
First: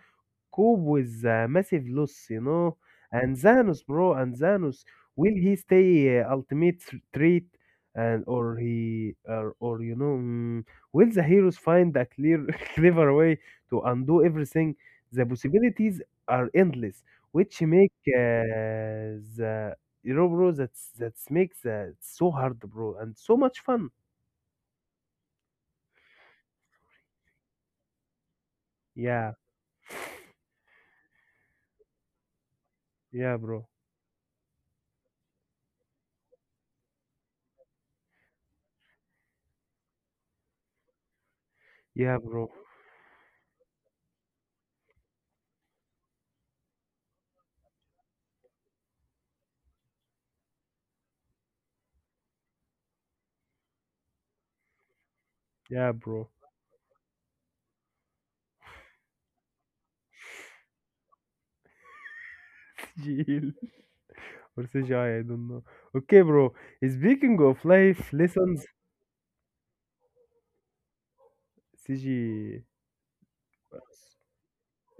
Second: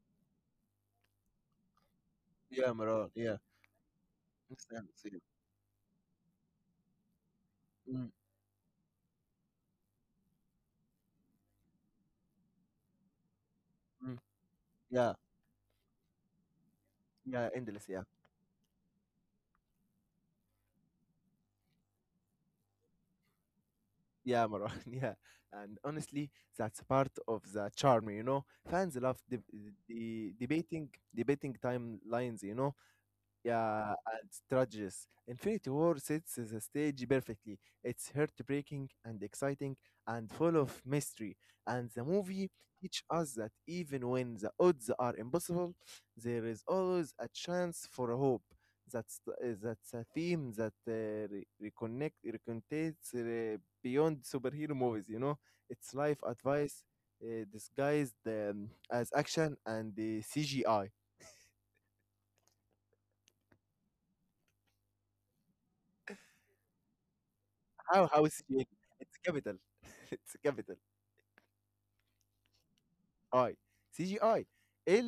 Speaker 2: cope with a massive loss, you
Speaker 1: yeah,
Speaker 2: know.
Speaker 1: Maran,
Speaker 2: And
Speaker 1: yeah.
Speaker 2: Zanos, bro, and Zanos,
Speaker 1: Understand, see.
Speaker 2: will he stay ultimate threat,
Speaker 1: Mm,
Speaker 2: and or he or you know, mm, will the heroes find a clear, clever way to
Speaker 1: mm.
Speaker 2: undo everything?
Speaker 1: Yeah.
Speaker 2: The possibilities are endless,
Speaker 1: Yeah,
Speaker 2: which
Speaker 1: endless,
Speaker 2: make
Speaker 1: yeah.
Speaker 2: the you know, bro, that's makes it's so hard, bro, and so much fun.
Speaker 1: Yeah, Marwan, yeah. And honestly, that's part of the charm, you know. Fans love
Speaker 2: Yeah,
Speaker 1: the the debating debating timelines, you know.
Speaker 2: yeah, bro.
Speaker 1: Yeah, and strategies. Infinity War sets the stage perfectly. It's heartbreaking and exciting and full of mystery. And the
Speaker 2: Yeah,
Speaker 1: movie
Speaker 2: bro.
Speaker 1: teaches us that even when the odds are impossible, there is always a chance for hope. That's a theme that reconnects beyond superhero movies. You know, it's
Speaker 2: Yeah,
Speaker 1: life
Speaker 2: bro.
Speaker 1: advice disguised as action and CGI.
Speaker 2: Chill. Or CGI, I don't know. Okay, bro. Speaking of life
Speaker 1: How CGI,
Speaker 2: lessons,
Speaker 1: it's capital, it's capital
Speaker 2: CG.
Speaker 1: I. CGI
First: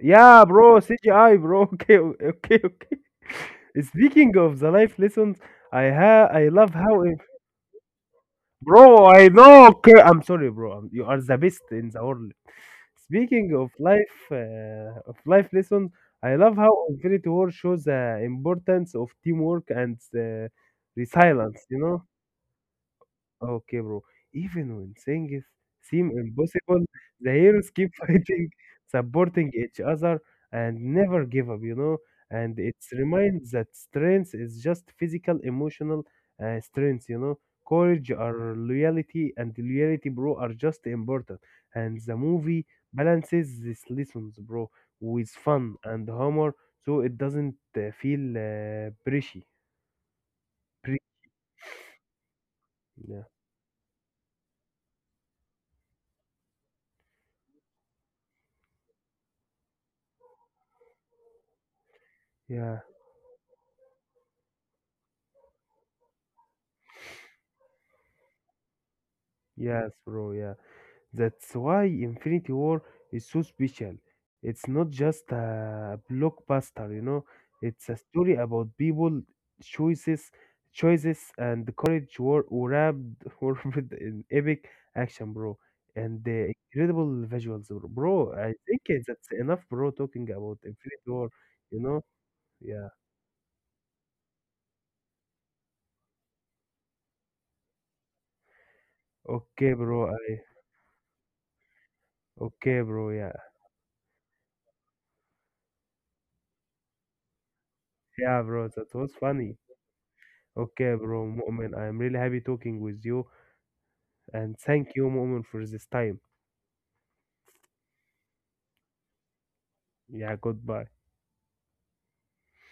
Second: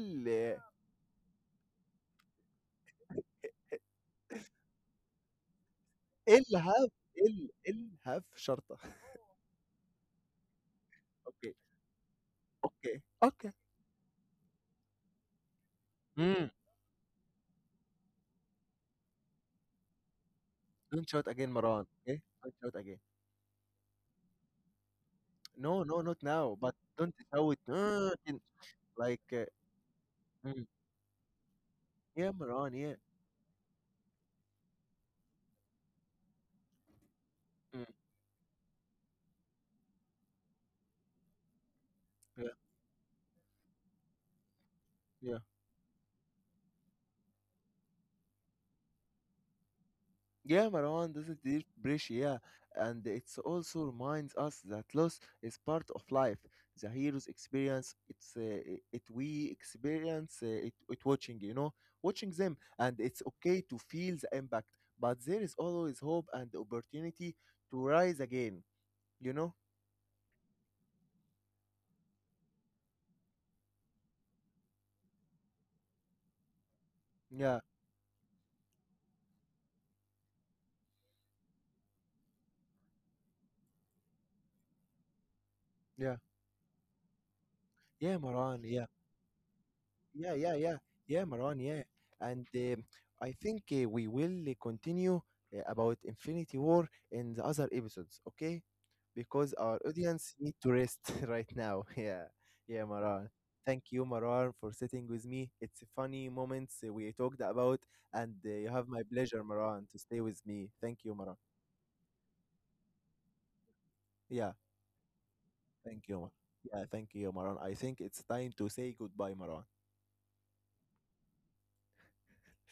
Speaker 2: Yeah, bro, CGI, bro. Okay, okay, okay. Speaking of the life lessons, I love
Speaker 1: الهاب
Speaker 2: how
Speaker 1: ال الهاب شرطة.
Speaker 2: bro. I know. Okay, I'm sorry, bro. I'm- You are the
Speaker 1: Okay,
Speaker 2: best in the world.
Speaker 1: okay, okay.
Speaker 2: Speaking of life lessons, I
Speaker 1: إمم.
Speaker 2: love how Infinity War shows the importance of teamwork and
Speaker 1: Don't shout again,
Speaker 2: resilience. You
Speaker 1: مروان,
Speaker 2: know.
Speaker 1: okay, don't shout again.
Speaker 2: Okay, bro. Even when things
Speaker 1: No, no,
Speaker 2: seem
Speaker 1: not now, but
Speaker 2: impossible,
Speaker 1: don't
Speaker 2: the
Speaker 1: shout
Speaker 2: heroes keep
Speaker 1: in-
Speaker 2: fighting,
Speaker 1: like
Speaker 2: supporting each other,
Speaker 1: إمم.
Speaker 2: and never give up, you know.
Speaker 1: Yeah,
Speaker 2: And
Speaker 1: مروان,
Speaker 2: it's
Speaker 1: yeah.
Speaker 2: reminds that strength is just physical, emotional strength, you know.
Speaker 1: إمم, yeah.
Speaker 2: Courage or loyalty and loyalty, bro, are just important. And the
Speaker 1: Mm,
Speaker 2: movie balances these lessons, bro, with
Speaker 1: yeah.
Speaker 2: fun and humor, so it doesn't feel preachy.
Speaker 1: Yeah,
Speaker 2: Pre-
Speaker 1: Marwan, this is deep breach, yeah. And
Speaker 2: yeah,
Speaker 1: it also reminds us that loss is part of life. The hero's experience, it's it we experience it watching, you know, watching them.
Speaker 2: yeah,
Speaker 1: And it's okay to feel the impact, but there is always hope and opportunity to rise again, you know?
Speaker 2: yes, bro, yeah. That's why Infinity War is so special. It's not just a blockbuster, you know.
Speaker 1: Yeah,
Speaker 2: It's a story about people, choices, choices, and the courage were wrapped wrapped in epic action, bro,
Speaker 1: yeah.
Speaker 2: and the incredible visuals, bro.
Speaker 1: Yeah,
Speaker 2: Bro, I
Speaker 1: Marwan,
Speaker 2: think
Speaker 1: yeah.
Speaker 2: that's enough, bro. Talking
Speaker 1: Yeah, yeah,
Speaker 2: about
Speaker 1: yeah.
Speaker 2: Infinity
Speaker 1: Yeah,
Speaker 2: War,
Speaker 1: Marwan,
Speaker 2: you
Speaker 1: yeah.
Speaker 2: know.
Speaker 1: And um,
Speaker 2: Yeah.
Speaker 1: I think we will continue about Infinity War in the other episodes, okay? Because
Speaker 2: Okay,
Speaker 1: our
Speaker 2: bro.
Speaker 1: audience
Speaker 2: I
Speaker 1: need to rest right now. Yeah,
Speaker 2: okay,
Speaker 1: yeah,
Speaker 2: bro.
Speaker 1: Maran.
Speaker 2: Yeah.
Speaker 1: Thank you, Maran, for sitting with me. It's a funny moments we talked about, and
Speaker 2: Yeah, bro.
Speaker 1: you have
Speaker 2: That
Speaker 1: my
Speaker 2: was
Speaker 1: pleasure,
Speaker 2: funny.
Speaker 1: Maran, to stay with me.
Speaker 2: Okay,
Speaker 1: Thank you,
Speaker 2: bro.
Speaker 1: Maran.
Speaker 2: Moment. I'm really happy talking with you
Speaker 1: Yeah,
Speaker 2: and thank you, Mu'min, for this
Speaker 1: thank you.
Speaker 2: time.
Speaker 1: Mar- Yeah, thank you, Maran. I think it's time to say goodbye, Maran.
Speaker 2: Yeah, goodbye.